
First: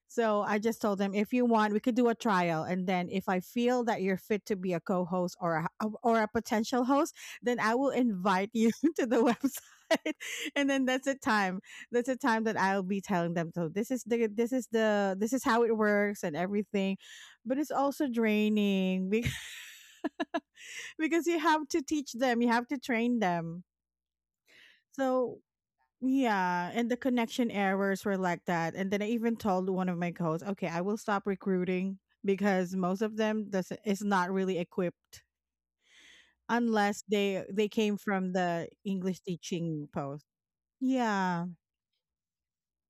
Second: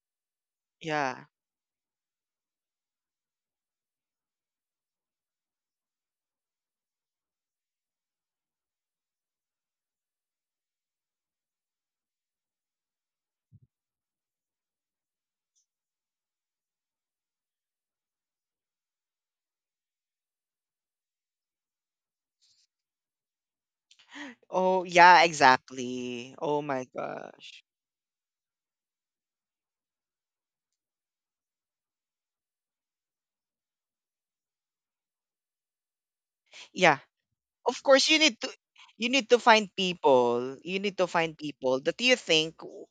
Speaker 2: So I just told them,
Speaker 1: Yeah.
Speaker 2: if you want, we could do a trial, and then if I feel that you're fit to be a co-host or a, uh, or a potential host, then I will invite you to the website, and then that's the time. That's the time that I'll be telling them. So this is the this is the this is how it works and everything, but it's also draining because you have to teach them, you have to train them.
Speaker 1: Oh, yeah,
Speaker 2: So
Speaker 1: exactly. Oh
Speaker 2: yeah,
Speaker 1: my
Speaker 2: and the connection
Speaker 1: gosh.
Speaker 2: errors were like that. And then I even told one of my coaches, okay, I will stop recruiting because most of them does is not really equipped
Speaker 1: Yeah.
Speaker 2: unless they they
Speaker 1: Of
Speaker 2: came
Speaker 1: course you
Speaker 2: from
Speaker 1: need to
Speaker 2: the
Speaker 1: you
Speaker 2: English
Speaker 1: need to find
Speaker 2: teaching post.
Speaker 1: people. You need to find
Speaker 2: Yeah,
Speaker 1: people that you think w-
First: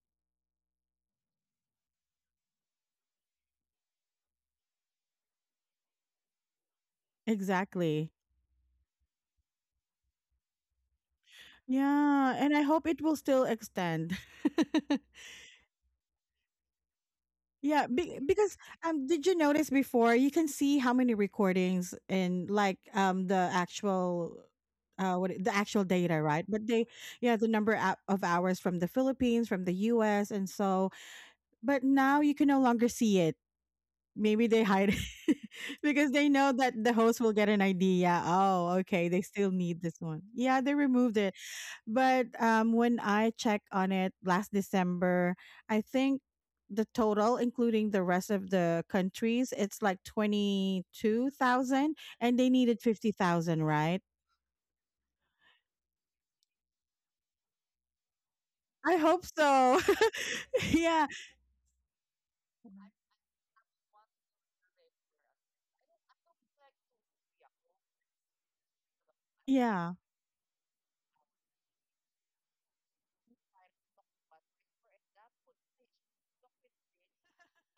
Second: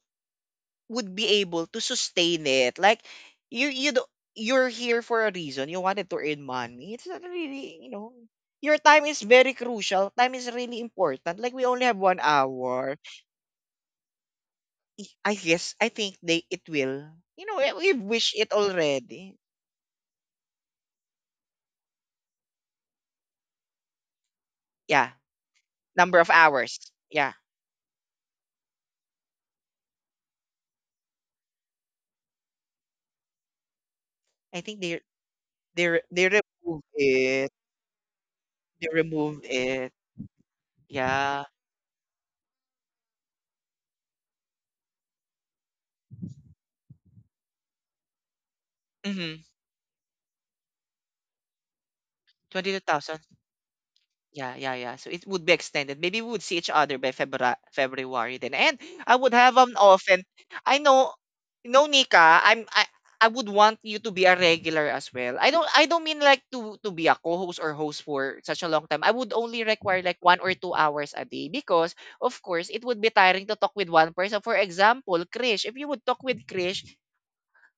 Speaker 1: would be able to sustain it. Like, you you do, you're here for a reason. You wanted to earn money. It's not really, you
Speaker 2: exactly.
Speaker 1: know, your time is very crucial. Time is really important. Like, we only have one
Speaker 2: Yeah, and I hope
Speaker 1: hour.
Speaker 2: it will still extend.
Speaker 1: I I guess I think they it will. You know, we
Speaker 2: Yeah,
Speaker 1: we
Speaker 2: be-
Speaker 1: wish it
Speaker 2: because um, did you
Speaker 1: already.
Speaker 2: notice before you can see how many recordings and like um the actual
Speaker 1: Yeah.
Speaker 2: uh what it- the actual data,
Speaker 1: Number of
Speaker 2: right? But
Speaker 1: hours.
Speaker 2: they,
Speaker 1: Yeah,
Speaker 2: yeah, the number ou- of hours from the Philippines, from the U S and so, but now you can no longer see it. Maybe they
Speaker 1: I think
Speaker 2: hide
Speaker 1: they
Speaker 2: it
Speaker 1: they re-
Speaker 2: because
Speaker 1: they
Speaker 2: they know that
Speaker 1: remove
Speaker 2: the host will get
Speaker 1: it.
Speaker 2: an idea. Oh,
Speaker 1: They
Speaker 2: okay, they
Speaker 1: remove
Speaker 2: still need
Speaker 1: it.
Speaker 2: this one. Yeah, they removed it.
Speaker 1: Yeah.
Speaker 2: But um, when I checked on it last December, I think the total, including the rest of the
Speaker 1: Mm-hmm.
Speaker 2: countries, it's like twenty-two thousand, and they
Speaker 1: Twenty two
Speaker 2: needed
Speaker 1: thousand.
Speaker 2: fifty thousand, right?
Speaker 1: Yeah, yeah, yeah. So it would be extended. Maybe we would see each other by February, February then. And
Speaker 2: I
Speaker 1: I
Speaker 2: hope
Speaker 1: would have an
Speaker 2: so.
Speaker 1: often. I
Speaker 2: Yeah.
Speaker 1: know, no, Nika. I'm. I, I would want you to be a regular as well. I don't. I don't mean like to to be a co-host or host for such a long time. I would only
Speaker 2: Yeah.
Speaker 1: require like one or two hours a day because, of course, it would be tiring to talk with one person. For example, Krish. If you would talk with Krish,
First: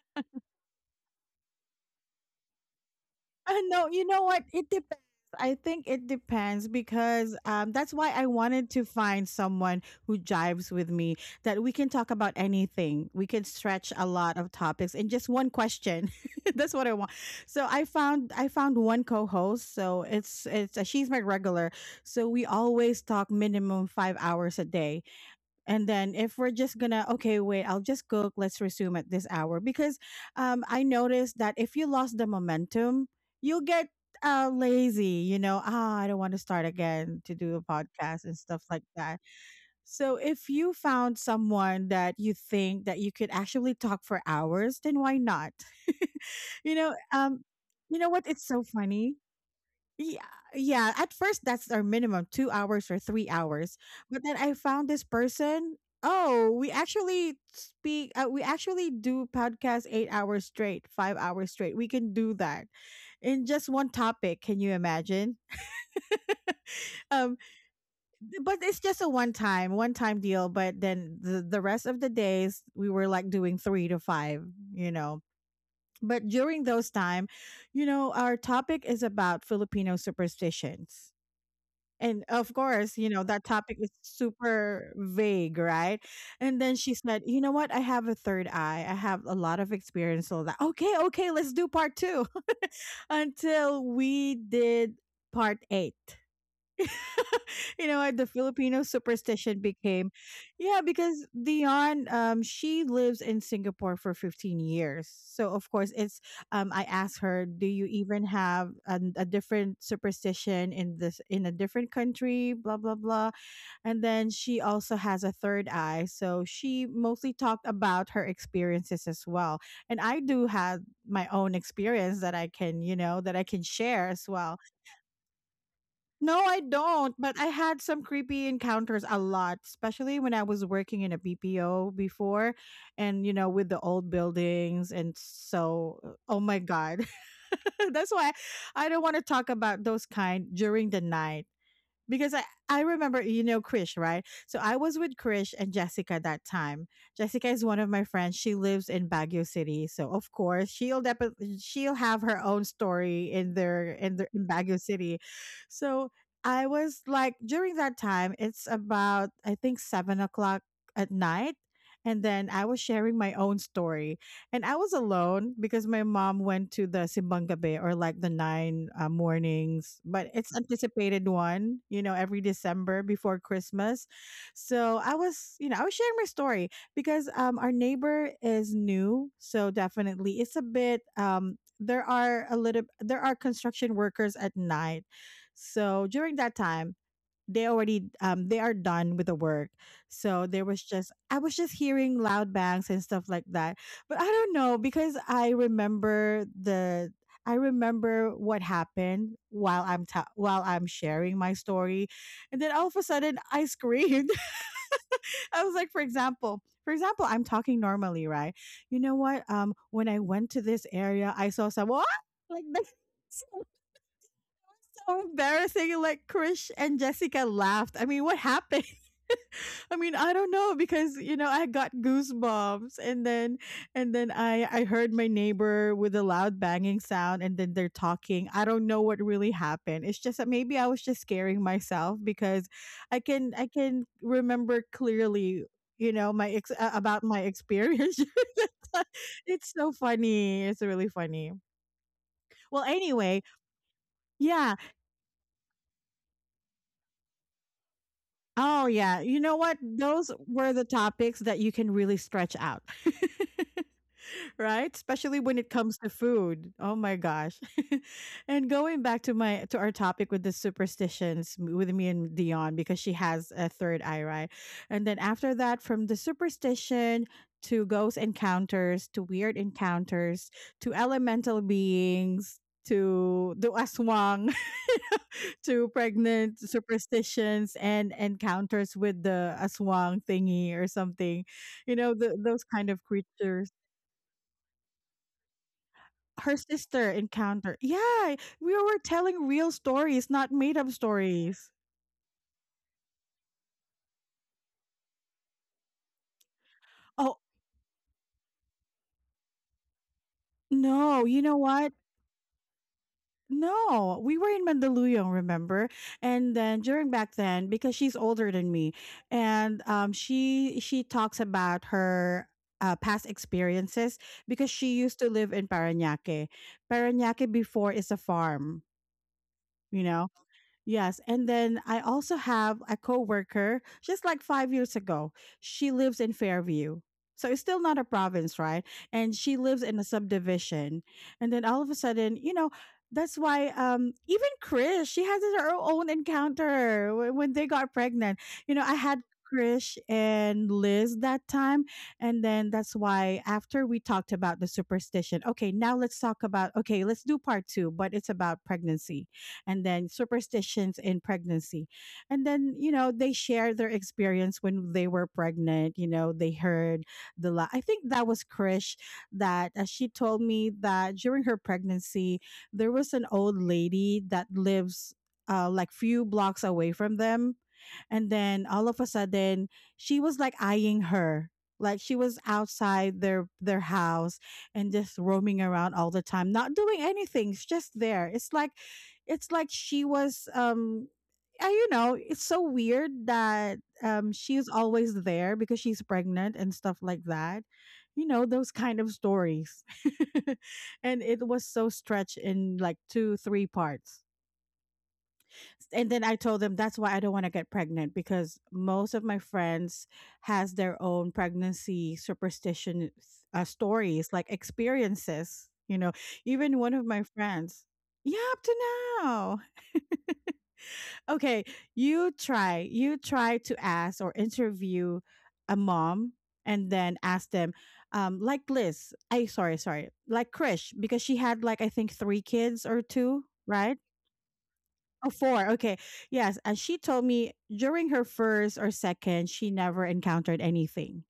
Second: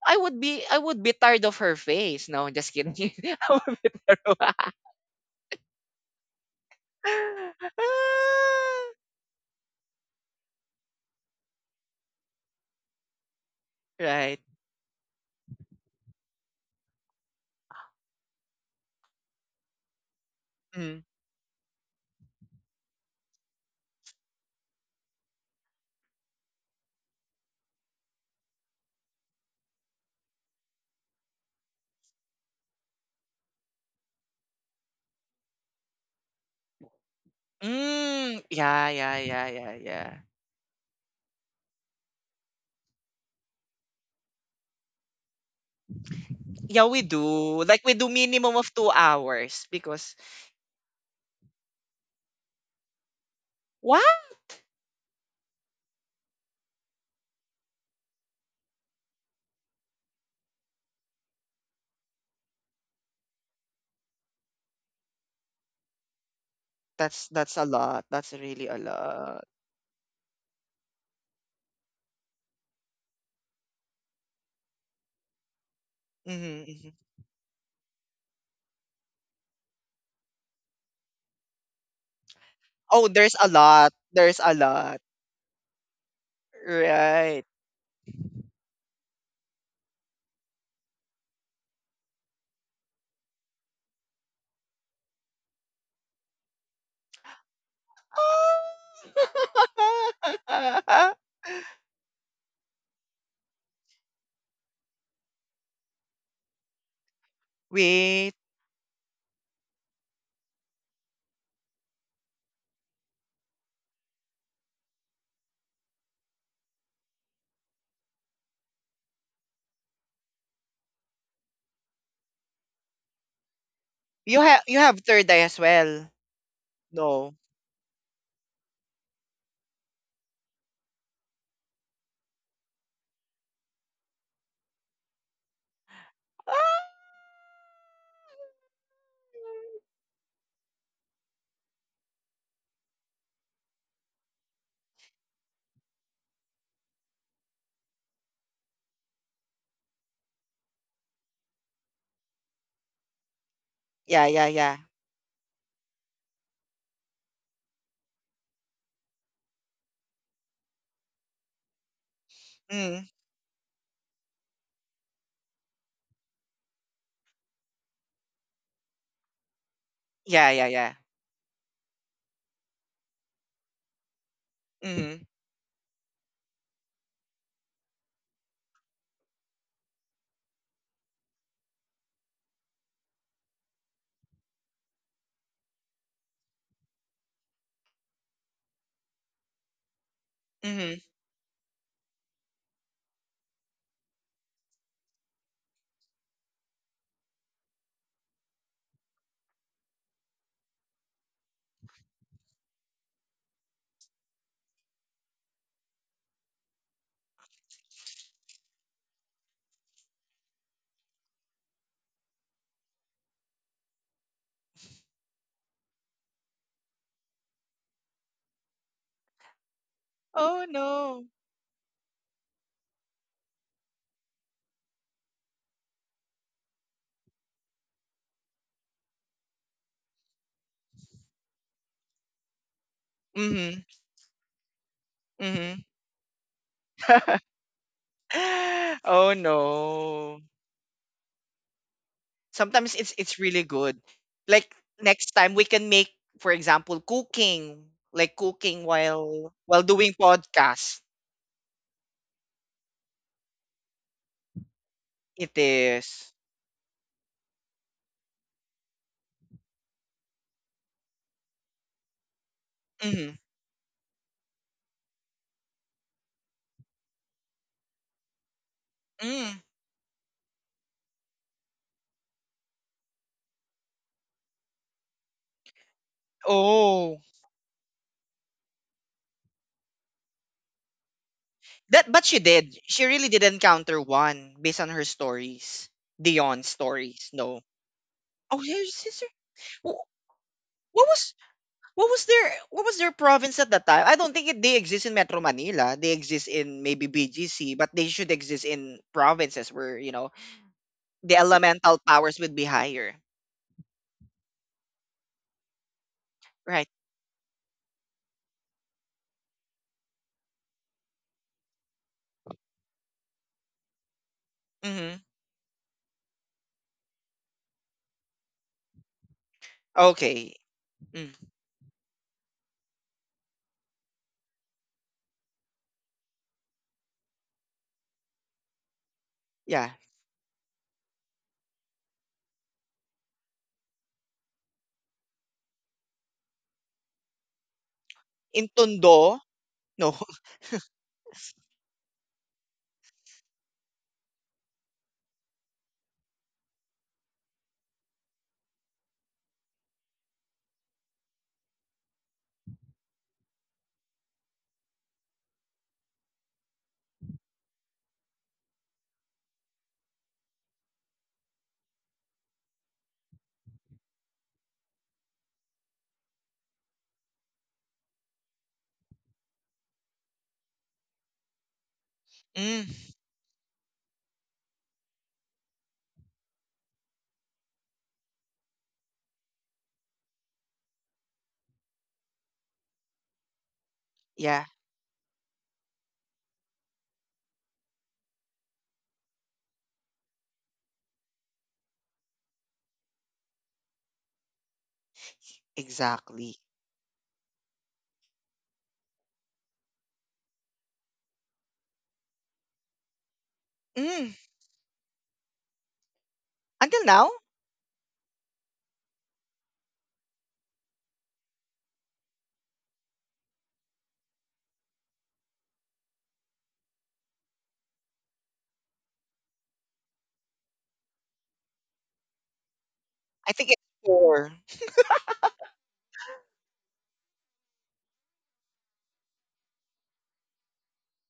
Speaker 1: I would be. I would be tired of her face. No, just kidding. I
Speaker 2: I
Speaker 1: would
Speaker 2: know.
Speaker 1: be
Speaker 2: You know
Speaker 1: tired
Speaker 2: what? It
Speaker 1: of-
Speaker 2: depends. I think it depends because um, that's why I wanted to find someone who jives with me, that we can talk about anything. We can stretch a lot
Speaker 1: Right.
Speaker 2: of topics in just one question. That's what I want. So I found I found one co-host. So it's it's
Speaker 1: Mm.
Speaker 2: she's my regular. So we always talk minimum five hours a day, and then if we're just gonna, okay, wait, I'll just cook, let's resume at this hour because um I noticed that if you lost the momentum, you get uh lazy. You know, ah I don't want to start again to do a podcast and
Speaker 1: Mm,
Speaker 2: stuff like
Speaker 1: yeah, yeah,
Speaker 2: that.
Speaker 1: yeah, yeah,
Speaker 2: So
Speaker 1: yeah.
Speaker 2: if you found someone that you think that you could actually talk for hours, then why not? you
Speaker 1: Yeah,
Speaker 2: know
Speaker 1: we
Speaker 2: um
Speaker 1: do. Like, we
Speaker 2: you
Speaker 1: do
Speaker 2: know what, it's
Speaker 1: minimum
Speaker 2: so
Speaker 1: of two
Speaker 2: funny.
Speaker 1: hours because,
Speaker 2: Yeah, yeah. At first, that's our minimum two hours or three hours.
Speaker 1: what?
Speaker 2: But then I found this person. Oh, we actually speak. Uh, we actually do podcast eight hours straight, five hours straight. We can do that in just one topic. Can you imagine?
Speaker 1: That's
Speaker 2: Um,
Speaker 1: that's a lot. That's
Speaker 2: but
Speaker 1: really a
Speaker 2: it's just a one
Speaker 1: lot.
Speaker 2: time, one time deal. But then the the rest of the days, we were like doing three to five. You know. But
Speaker 1: Hmm,
Speaker 2: during those
Speaker 1: hmm.
Speaker 2: time, you know, our topic is about Filipino superstitions. And of course,
Speaker 1: Oh,
Speaker 2: you know,
Speaker 1: there's a
Speaker 2: that topic
Speaker 1: lot.
Speaker 2: is
Speaker 1: There's a
Speaker 2: super
Speaker 1: lot.
Speaker 2: vague, right? And then she said,
Speaker 1: Right.
Speaker 2: you know what, I have a third eye. I have a lot of experience. So that, okay, okay, let's do part two until we did part eight. You know what the Filipino superstition became. Yeah,
Speaker 1: Ah!
Speaker 2: because Dion, um, she lives in Singapore for fifteen years. So of course it's um I asked her, do you even
Speaker 1: Wait.
Speaker 2: have an, a different superstition in this in a different country, blah blah blah. And then she also has a third eye. So she mostly talked about her experiences as well. And I do have my own experience that I can, you know, that I can share as
Speaker 1: You
Speaker 2: well.
Speaker 1: have you have third eye as well.
Speaker 2: No, I don't,
Speaker 1: No.
Speaker 2: but I had some creepy encounters a lot, especially when I was working in a B P O before, and you know with the old buildings and so uh, oh my god. That's why I don't want to talk about those kind during the night, because I, I remember, you know Krish, right? So I was with Krish and Jessica that time. Jessica is one of my friends. She lives in Baguio City, so of course she'll definitely she'll have her own story in their in
Speaker 1: Yeah,
Speaker 2: their
Speaker 1: yeah,
Speaker 2: in
Speaker 1: yeah.
Speaker 2: Baguio City. So I was like, during that time, it's about, I think, seven o'clock at night, and then I was
Speaker 1: Mm.
Speaker 2: sharing my own story. And I was alone because my mom went to the Simbang Gabi, or like the nine uh, mornings, but
Speaker 1: Yeah,
Speaker 2: it's
Speaker 1: yeah, yeah.
Speaker 2: anticipated one, you know, every December before Christmas. So I
Speaker 1: Mm-hmm.
Speaker 2: was, you know, I was sharing my story because um, our neighbor is new, so definitely it's a bit. Um, there are a little, there are construction workers at night, so during that time they already um they are done with the work. So there was
Speaker 1: Mm-hmm.
Speaker 2: just I was just hearing loud bangs and stuff like that. But I don't know, because i remember the I remember what happened while i'm ta- while I'm sharing my story, and then all of a sudden I screamed. I was like, for example for example, I'm talking normally, right? You know what um when I went to this area, I saw someone like this. So embarrassing. Like Krish and Jessica laughed. I mean, what happened? I mean, I don't
Speaker 1: Oh
Speaker 2: know, because
Speaker 1: no.
Speaker 2: you know, I got goosebumps, and then and then I I heard my neighbor with a loud banging sound, and then they're talking. I don't know what really happened. It's just that maybe I was just scaring myself because I can I
Speaker 1: Mm-hmm.
Speaker 2: can remember clearly,
Speaker 1: Mm-hmm.
Speaker 2: you know, my ex uh, about my experience.
Speaker 1: Oh
Speaker 2: It's so
Speaker 1: no.
Speaker 2: funny. It's really funny. Well,
Speaker 1: Sometimes it's it's
Speaker 2: anyway,
Speaker 1: really good. Like,
Speaker 2: yeah.
Speaker 1: next time we can make, for example, cooking, like cooking
Speaker 2: Oh, yeah. You
Speaker 1: while
Speaker 2: know what?
Speaker 1: while doing
Speaker 2: Those were the
Speaker 1: podcast.
Speaker 2: topics that you can really stretch out. Right? Especially
Speaker 1: It
Speaker 2: when it comes to
Speaker 1: is.
Speaker 2: food. Oh my gosh. And going back to my to our topic with the superstitions, m- with me and Dion, because she
Speaker 1: Hmm.
Speaker 2: has a third eye, right? And then after that, from the superstition to ghost encounters to weird
Speaker 1: Mm.
Speaker 2: encounters to elemental beings to the aswang to pregnant
Speaker 1: Oh.
Speaker 2: superstitions and encounters with the aswang thingy or something. You
Speaker 1: That
Speaker 2: know,
Speaker 1: but
Speaker 2: the,
Speaker 1: she
Speaker 2: those
Speaker 1: did.
Speaker 2: kind of
Speaker 1: She really did
Speaker 2: creatures.
Speaker 1: encounter one based on her stories.
Speaker 2: Her
Speaker 1: Dion's
Speaker 2: sister
Speaker 1: stories. No.
Speaker 2: encounter. Yeah,
Speaker 1: Oh,
Speaker 2: we
Speaker 1: her
Speaker 2: were
Speaker 1: sister.
Speaker 2: telling real
Speaker 1: Wh-
Speaker 2: stories, not made up
Speaker 1: What was
Speaker 2: stories.
Speaker 1: What was their what was their province at that time? I don't think it, they exist in Metro Manila. They exist in maybe
Speaker 2: Oh,
Speaker 1: B G C, but they should exist in provinces where, you know,
Speaker 2: no.
Speaker 1: the
Speaker 2: You know what?
Speaker 1: elemental powers would be higher.
Speaker 2: No, we were in Mandaluyong, remember? And then
Speaker 1: Right.
Speaker 2: during back then, because she's older than me, and um, she she talks about her uh, past experiences because she used
Speaker 1: Mm-hmm.
Speaker 2: to live in Paranaque. Paranaque before is a farm, you know.
Speaker 1: Okay.
Speaker 2: Yes,
Speaker 1: Mm.
Speaker 2: and then I also have a coworker just like five years ago. She lives in Fairview. So it's still not a province, right? And she lives
Speaker 1: Yeah.
Speaker 2: in a subdivision. And then all of a sudden, you know, that's why um even Chris, she has her own encounter, wh- when they got pregnant. You
Speaker 1: In
Speaker 2: know, I had
Speaker 1: Tondo?
Speaker 2: Chris
Speaker 1: No.
Speaker 2: and Liz that time. And then that's why after we talked about the superstition, okay, now let's talk about, okay, let's do part two, but it's about pregnancy and then superstitions in pregnancy. And then, you know, they share their experience when they were pregnant. You know, they heard the, la- I think that was Krish that uh, she told me that during her pregnancy, there was an old lady that lives, uh, like few blocks away from them, and then all of a sudden, she was like eyeing her. Like she was
Speaker 1: Mm.
Speaker 2: outside their their house, and just roaming around all the time, not doing anything. She's just there. It's like it's like she was um I, you know, it's so weird that um
Speaker 1: Yeah,
Speaker 2: she's always there because she's pregnant and stuff like that. You know, those kind of stories. And it was so stretched in like two, three parts, and then I
Speaker 1: exactly.
Speaker 2: told them that's why I don't want to get pregnant because most of my friends has their own pregnancy superstition uh, stories,
Speaker 1: Mm.
Speaker 2: like experiences. You know, even one of
Speaker 1: Until
Speaker 2: my
Speaker 1: now?
Speaker 2: friends. Yeah, up to now. Okay, you try. You try to ask or interview a mom, and then ask them, um, like Liz. I sorry, sorry, like Krish, because she had like I think three kids or two,
Speaker 1: I think it's
Speaker 2: right?
Speaker 1: four.
Speaker 2: Oh, four. Okay. Yes. And she told me during her first or second, she never encountered anything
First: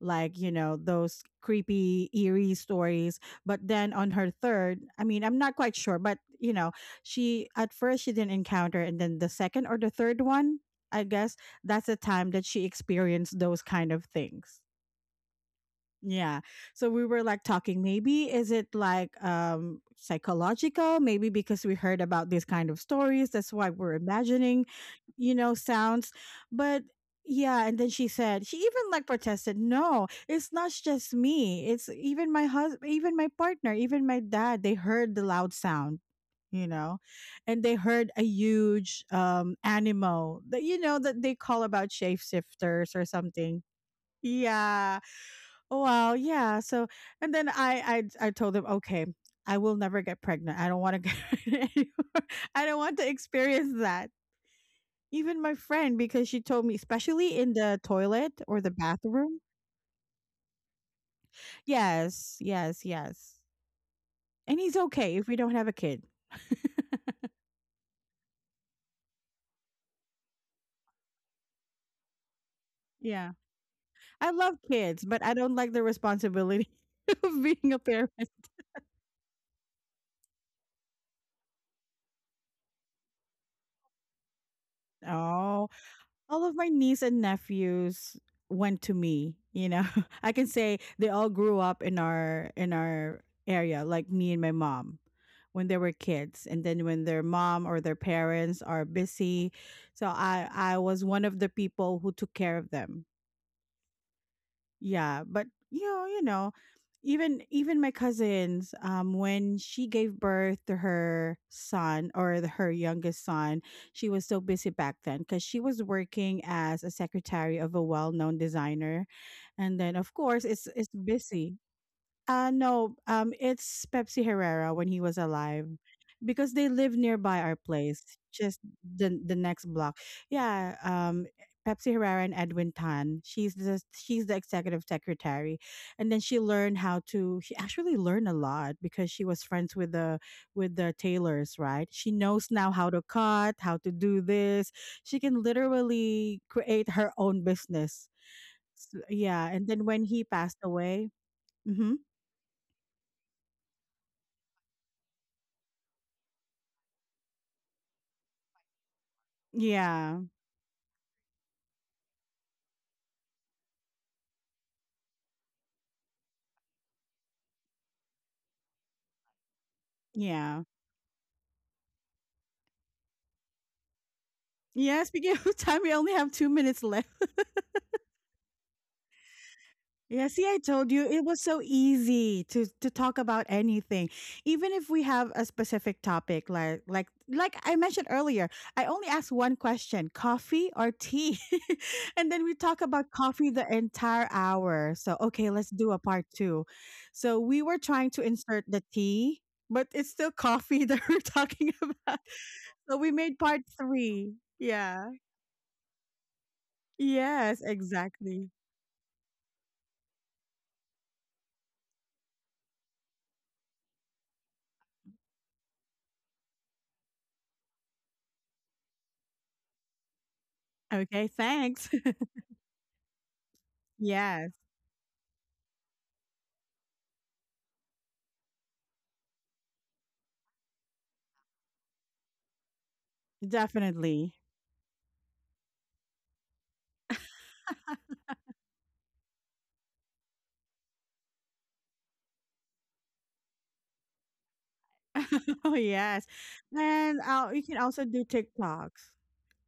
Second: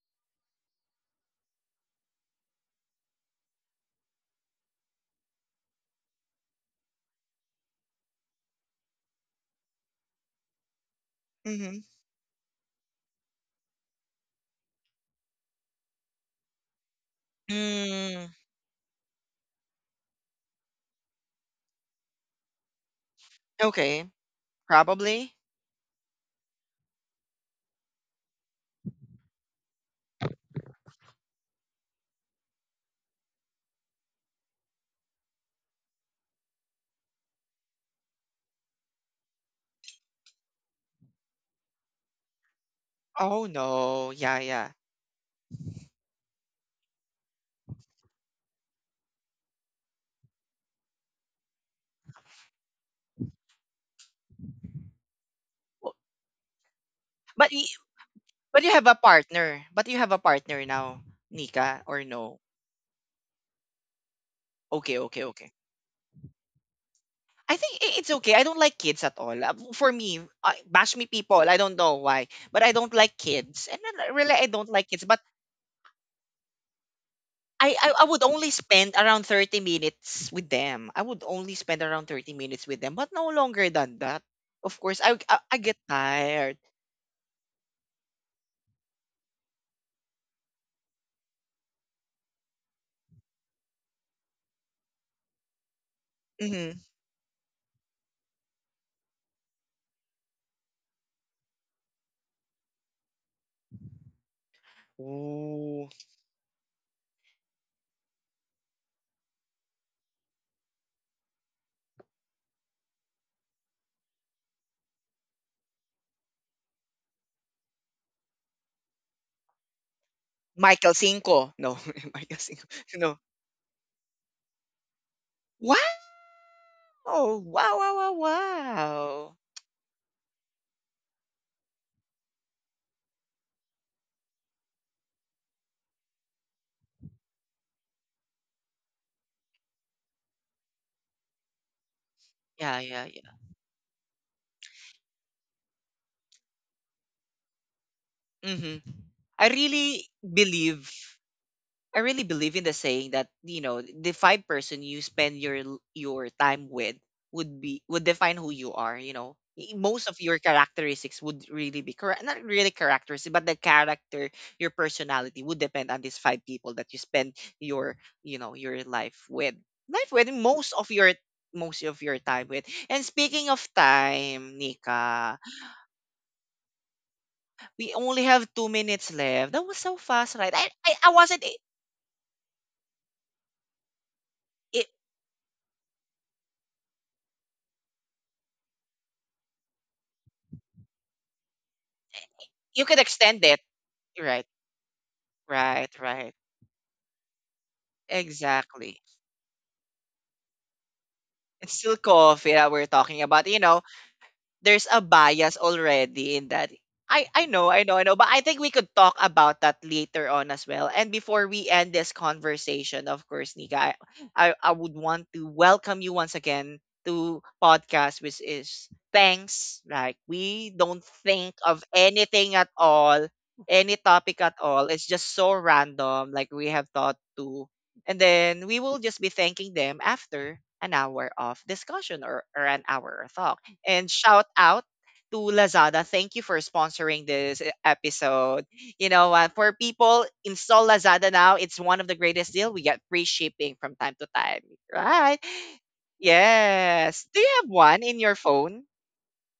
Speaker 2: like, you know, those creepy, eerie stories. But then on her third, I mean, I'm not quite sure, but, you know, she at first she didn't encounter. And then the second or the third one, I guess
Speaker 1: Mm-hmm.
Speaker 2: that's the time that she experienced those kind of things. Yeah. So we were like talking,
Speaker 1: Mm.
Speaker 2: maybe is it like um psychological? Maybe because we heard about these kind of stories. That's why we're
Speaker 1: Okay.
Speaker 2: imagining, you
Speaker 1: Probably.
Speaker 2: know, sounds. But yeah, and then she said, she even like protested, no, it's not just me. It's even my husband, even my partner, even my dad, they heard the loud sound, you know, and they heard a huge um animal that you know that they call about shapeshifters or
Speaker 1: Oh
Speaker 2: something.
Speaker 1: no. Yeah, yeah.
Speaker 2: Yeah. Oh, well, yeah. So, and then I, I, I told him, okay, I will never get pregnant. I don't want to get pregnant anymore. I don't want to experience that. Even my
Speaker 1: Well,
Speaker 2: friend, because she told me, especially
Speaker 1: But
Speaker 2: in
Speaker 1: y-
Speaker 2: the toilet or
Speaker 1: But
Speaker 2: the
Speaker 1: you have a
Speaker 2: bathroom.
Speaker 1: partner. But you have a partner now, Nika, or
Speaker 2: Yes,
Speaker 1: no?
Speaker 2: yes, yes. And he's
Speaker 1: Okay,
Speaker 2: okay if
Speaker 1: okay,
Speaker 2: we don't
Speaker 1: okay.
Speaker 2: have a kid.
Speaker 1: I think i- it's okay. I don't like kids at all. Uh, For me, uh, bash me people. I don't know why, but I don't like
Speaker 2: Yeah,
Speaker 1: kids. And then, uh,
Speaker 2: I
Speaker 1: really, I
Speaker 2: love
Speaker 1: don't like
Speaker 2: kids,
Speaker 1: kids.
Speaker 2: but
Speaker 1: But
Speaker 2: I don't like the responsibility of being a
Speaker 1: I, I,
Speaker 2: parent.
Speaker 1: I would only spend around thirty minutes with them. I would only spend around thirty minutes with them, but no longer than that. Of course, I, I, I
Speaker 2: Oh.
Speaker 1: get
Speaker 2: All of
Speaker 1: tired.
Speaker 2: my niece and nephews went to me you know I can say they all grew up in our in our area like me and my mom when they were kids, and
Speaker 1: Hmm.
Speaker 2: then when their mom or their parents are busy, so i i was one of the people who took care of them. Yeah, but you
Speaker 1: Ooh.
Speaker 2: know, you know, even even my cousins, um, when she gave birth to her son or the, her youngest son, she was so busy back then because she was working as a secretary of a well-known designer, and then of course it's it's
Speaker 1: Michael Cinco.
Speaker 2: busy.
Speaker 1: No, Michael
Speaker 2: Uh,
Speaker 1: Cinco.
Speaker 2: no,
Speaker 1: No.
Speaker 2: um, it's Pepsi Herrera when he was alive,
Speaker 1: Wow!
Speaker 2: because they live
Speaker 1: Wow!
Speaker 2: nearby our
Speaker 1: Wow!
Speaker 2: place,
Speaker 1: Wow!
Speaker 2: just the
Speaker 1: Wow!
Speaker 2: the next block. Yeah, um, Pepsi Herrera and Edwin Tan. She's the she's the executive secretary, and then she learned how to. She actually learned a lot because she was friends with the with the tailors, right? She knows now
Speaker 1: Yeah,
Speaker 2: how
Speaker 1: yeah,
Speaker 2: to
Speaker 1: yeah.
Speaker 2: cut, how to do this. She can literally create her own business.
Speaker 1: Hmm.
Speaker 2: So,
Speaker 1: I
Speaker 2: yeah, and then
Speaker 1: really
Speaker 2: when he passed
Speaker 1: believe
Speaker 2: away. Mm-hmm.
Speaker 1: I really believe in the saying that, you know, the five person you spend your l- your time with would be would define who you are. You know, Y- most of
Speaker 2: Yeah.
Speaker 1: your characteristics would really be correct, not really characteristics, but the character, your personality would depend on these five people that you spend your you know your life with, life with
Speaker 2: Yeah.
Speaker 1: most of your most of your time with. And speaking of time,
Speaker 2: Yeah, speaking
Speaker 1: Nika,
Speaker 2: of time, we only have two minutes left.
Speaker 1: we only have two minutes left. That was so
Speaker 2: Yeah,
Speaker 1: fast,
Speaker 2: see,
Speaker 1: right?
Speaker 2: I
Speaker 1: I
Speaker 2: told
Speaker 1: I,
Speaker 2: you
Speaker 1: I
Speaker 2: it
Speaker 1: wasn't
Speaker 2: was
Speaker 1: it,
Speaker 2: so easy to to talk about anything, even
Speaker 1: it
Speaker 2: if we have a specific topic. Like like like I mentioned earlier, I only asked one question: coffee or tea, and then we
Speaker 1: you
Speaker 2: talk
Speaker 1: could
Speaker 2: about
Speaker 1: extend
Speaker 2: coffee
Speaker 1: it.
Speaker 2: the entire
Speaker 1: Right.
Speaker 2: hour. So okay, let's do
Speaker 1: Right,
Speaker 2: a part
Speaker 1: right.
Speaker 2: two. So we were trying to insert the
Speaker 1: Exactly.
Speaker 2: tea, but it's still coffee that we're talking
Speaker 1: It's still
Speaker 2: about.
Speaker 1: coffee that we're
Speaker 2: So we
Speaker 1: talking
Speaker 2: made
Speaker 1: about. You
Speaker 2: part
Speaker 1: know,
Speaker 2: three.
Speaker 1: there's a
Speaker 2: Yeah.
Speaker 1: bias already in that. I I
Speaker 2: Yes,
Speaker 1: know, I know, I know, but I
Speaker 2: exactly.
Speaker 1: think we could talk about that later on as well. And before we end this conversation, of course, Nika, I I, I would want to welcome you once again to podcast, which is thanks. Like, we don't
Speaker 2: Okay,
Speaker 1: think of
Speaker 2: thanks.
Speaker 1: anything at all, any topic
Speaker 2: Yes,
Speaker 1: at all. It's just so random, like we have thought to, and then we will just be thanking them after an hour of discussion, or, or an hour of talk. And
Speaker 2: definitely.
Speaker 1: shout out to Lazada. Thank you for sponsoring this e- episode. You know, uh, for people, install Lazada now. It's one of the greatest deal. We get free shipping from time to time, right?
Speaker 2: Oh, yes. And
Speaker 1: Yes. Do
Speaker 2: uh,
Speaker 1: you
Speaker 2: you
Speaker 1: have
Speaker 2: can also
Speaker 1: one
Speaker 2: do
Speaker 1: in your phone?
Speaker 2: TikToks.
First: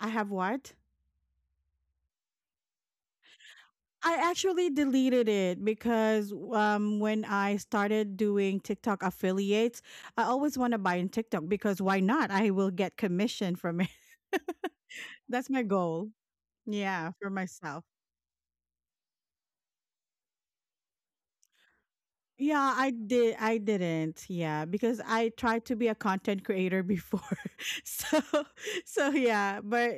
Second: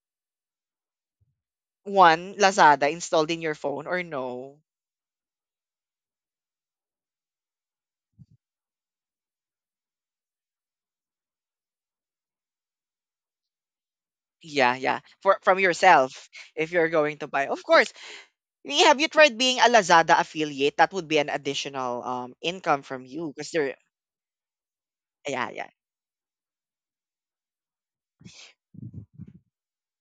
Speaker 2: I have what?
Speaker 1: One Lazada installed in your phone or
Speaker 2: I
Speaker 1: no?
Speaker 2: actually deleted it because um, when I started doing TikTok affiliates, I always want to buy in TikTok because why not? I will get commission from it.
Speaker 1: Yeah, yeah. For
Speaker 2: That's
Speaker 1: from
Speaker 2: my goal.
Speaker 1: yourself if you're
Speaker 2: Yeah,
Speaker 1: going to
Speaker 2: for
Speaker 1: buy. Of
Speaker 2: myself.
Speaker 1: course. Y- Have you tried being a Lazada affiliate? That would be an additional um
Speaker 2: Yeah,
Speaker 1: income
Speaker 2: I
Speaker 1: from you
Speaker 2: did.
Speaker 1: because
Speaker 2: I
Speaker 1: they're
Speaker 2: didn't. Yeah, because I
Speaker 1: yeah,
Speaker 2: tried
Speaker 1: yeah.
Speaker 2: to be a content creator before. So, so yeah, but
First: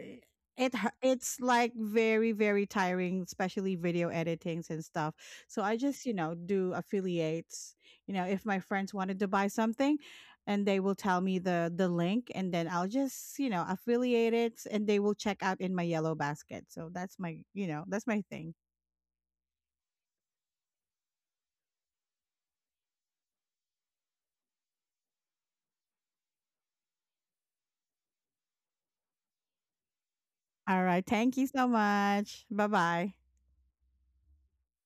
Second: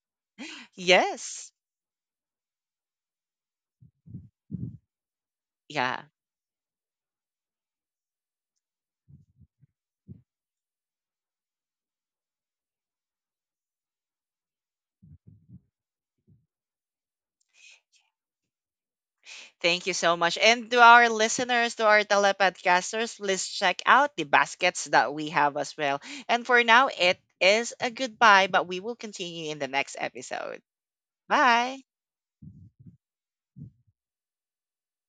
Speaker 2: it hu- it's
Speaker 1: Yes.
Speaker 2: like very very tiring, especially video editings and stuff. So I
Speaker 1: Yeah.
Speaker 2: just you know do affiliates. You know, if my friends wanted to buy something, and they will tell me the the link, and then I'll just you know affiliate it, and they will check out in my yellow basket. So that's my you know that's my thing.
Speaker 1: Thank you so much. And to our listeners, to our telepodcasters, please check out the baskets that we have as well. And for now, it is a goodbye, but we will continue in the next episode.
Speaker 2: All right. Thank you so
Speaker 1: Bye.
Speaker 2: much. Bye bye.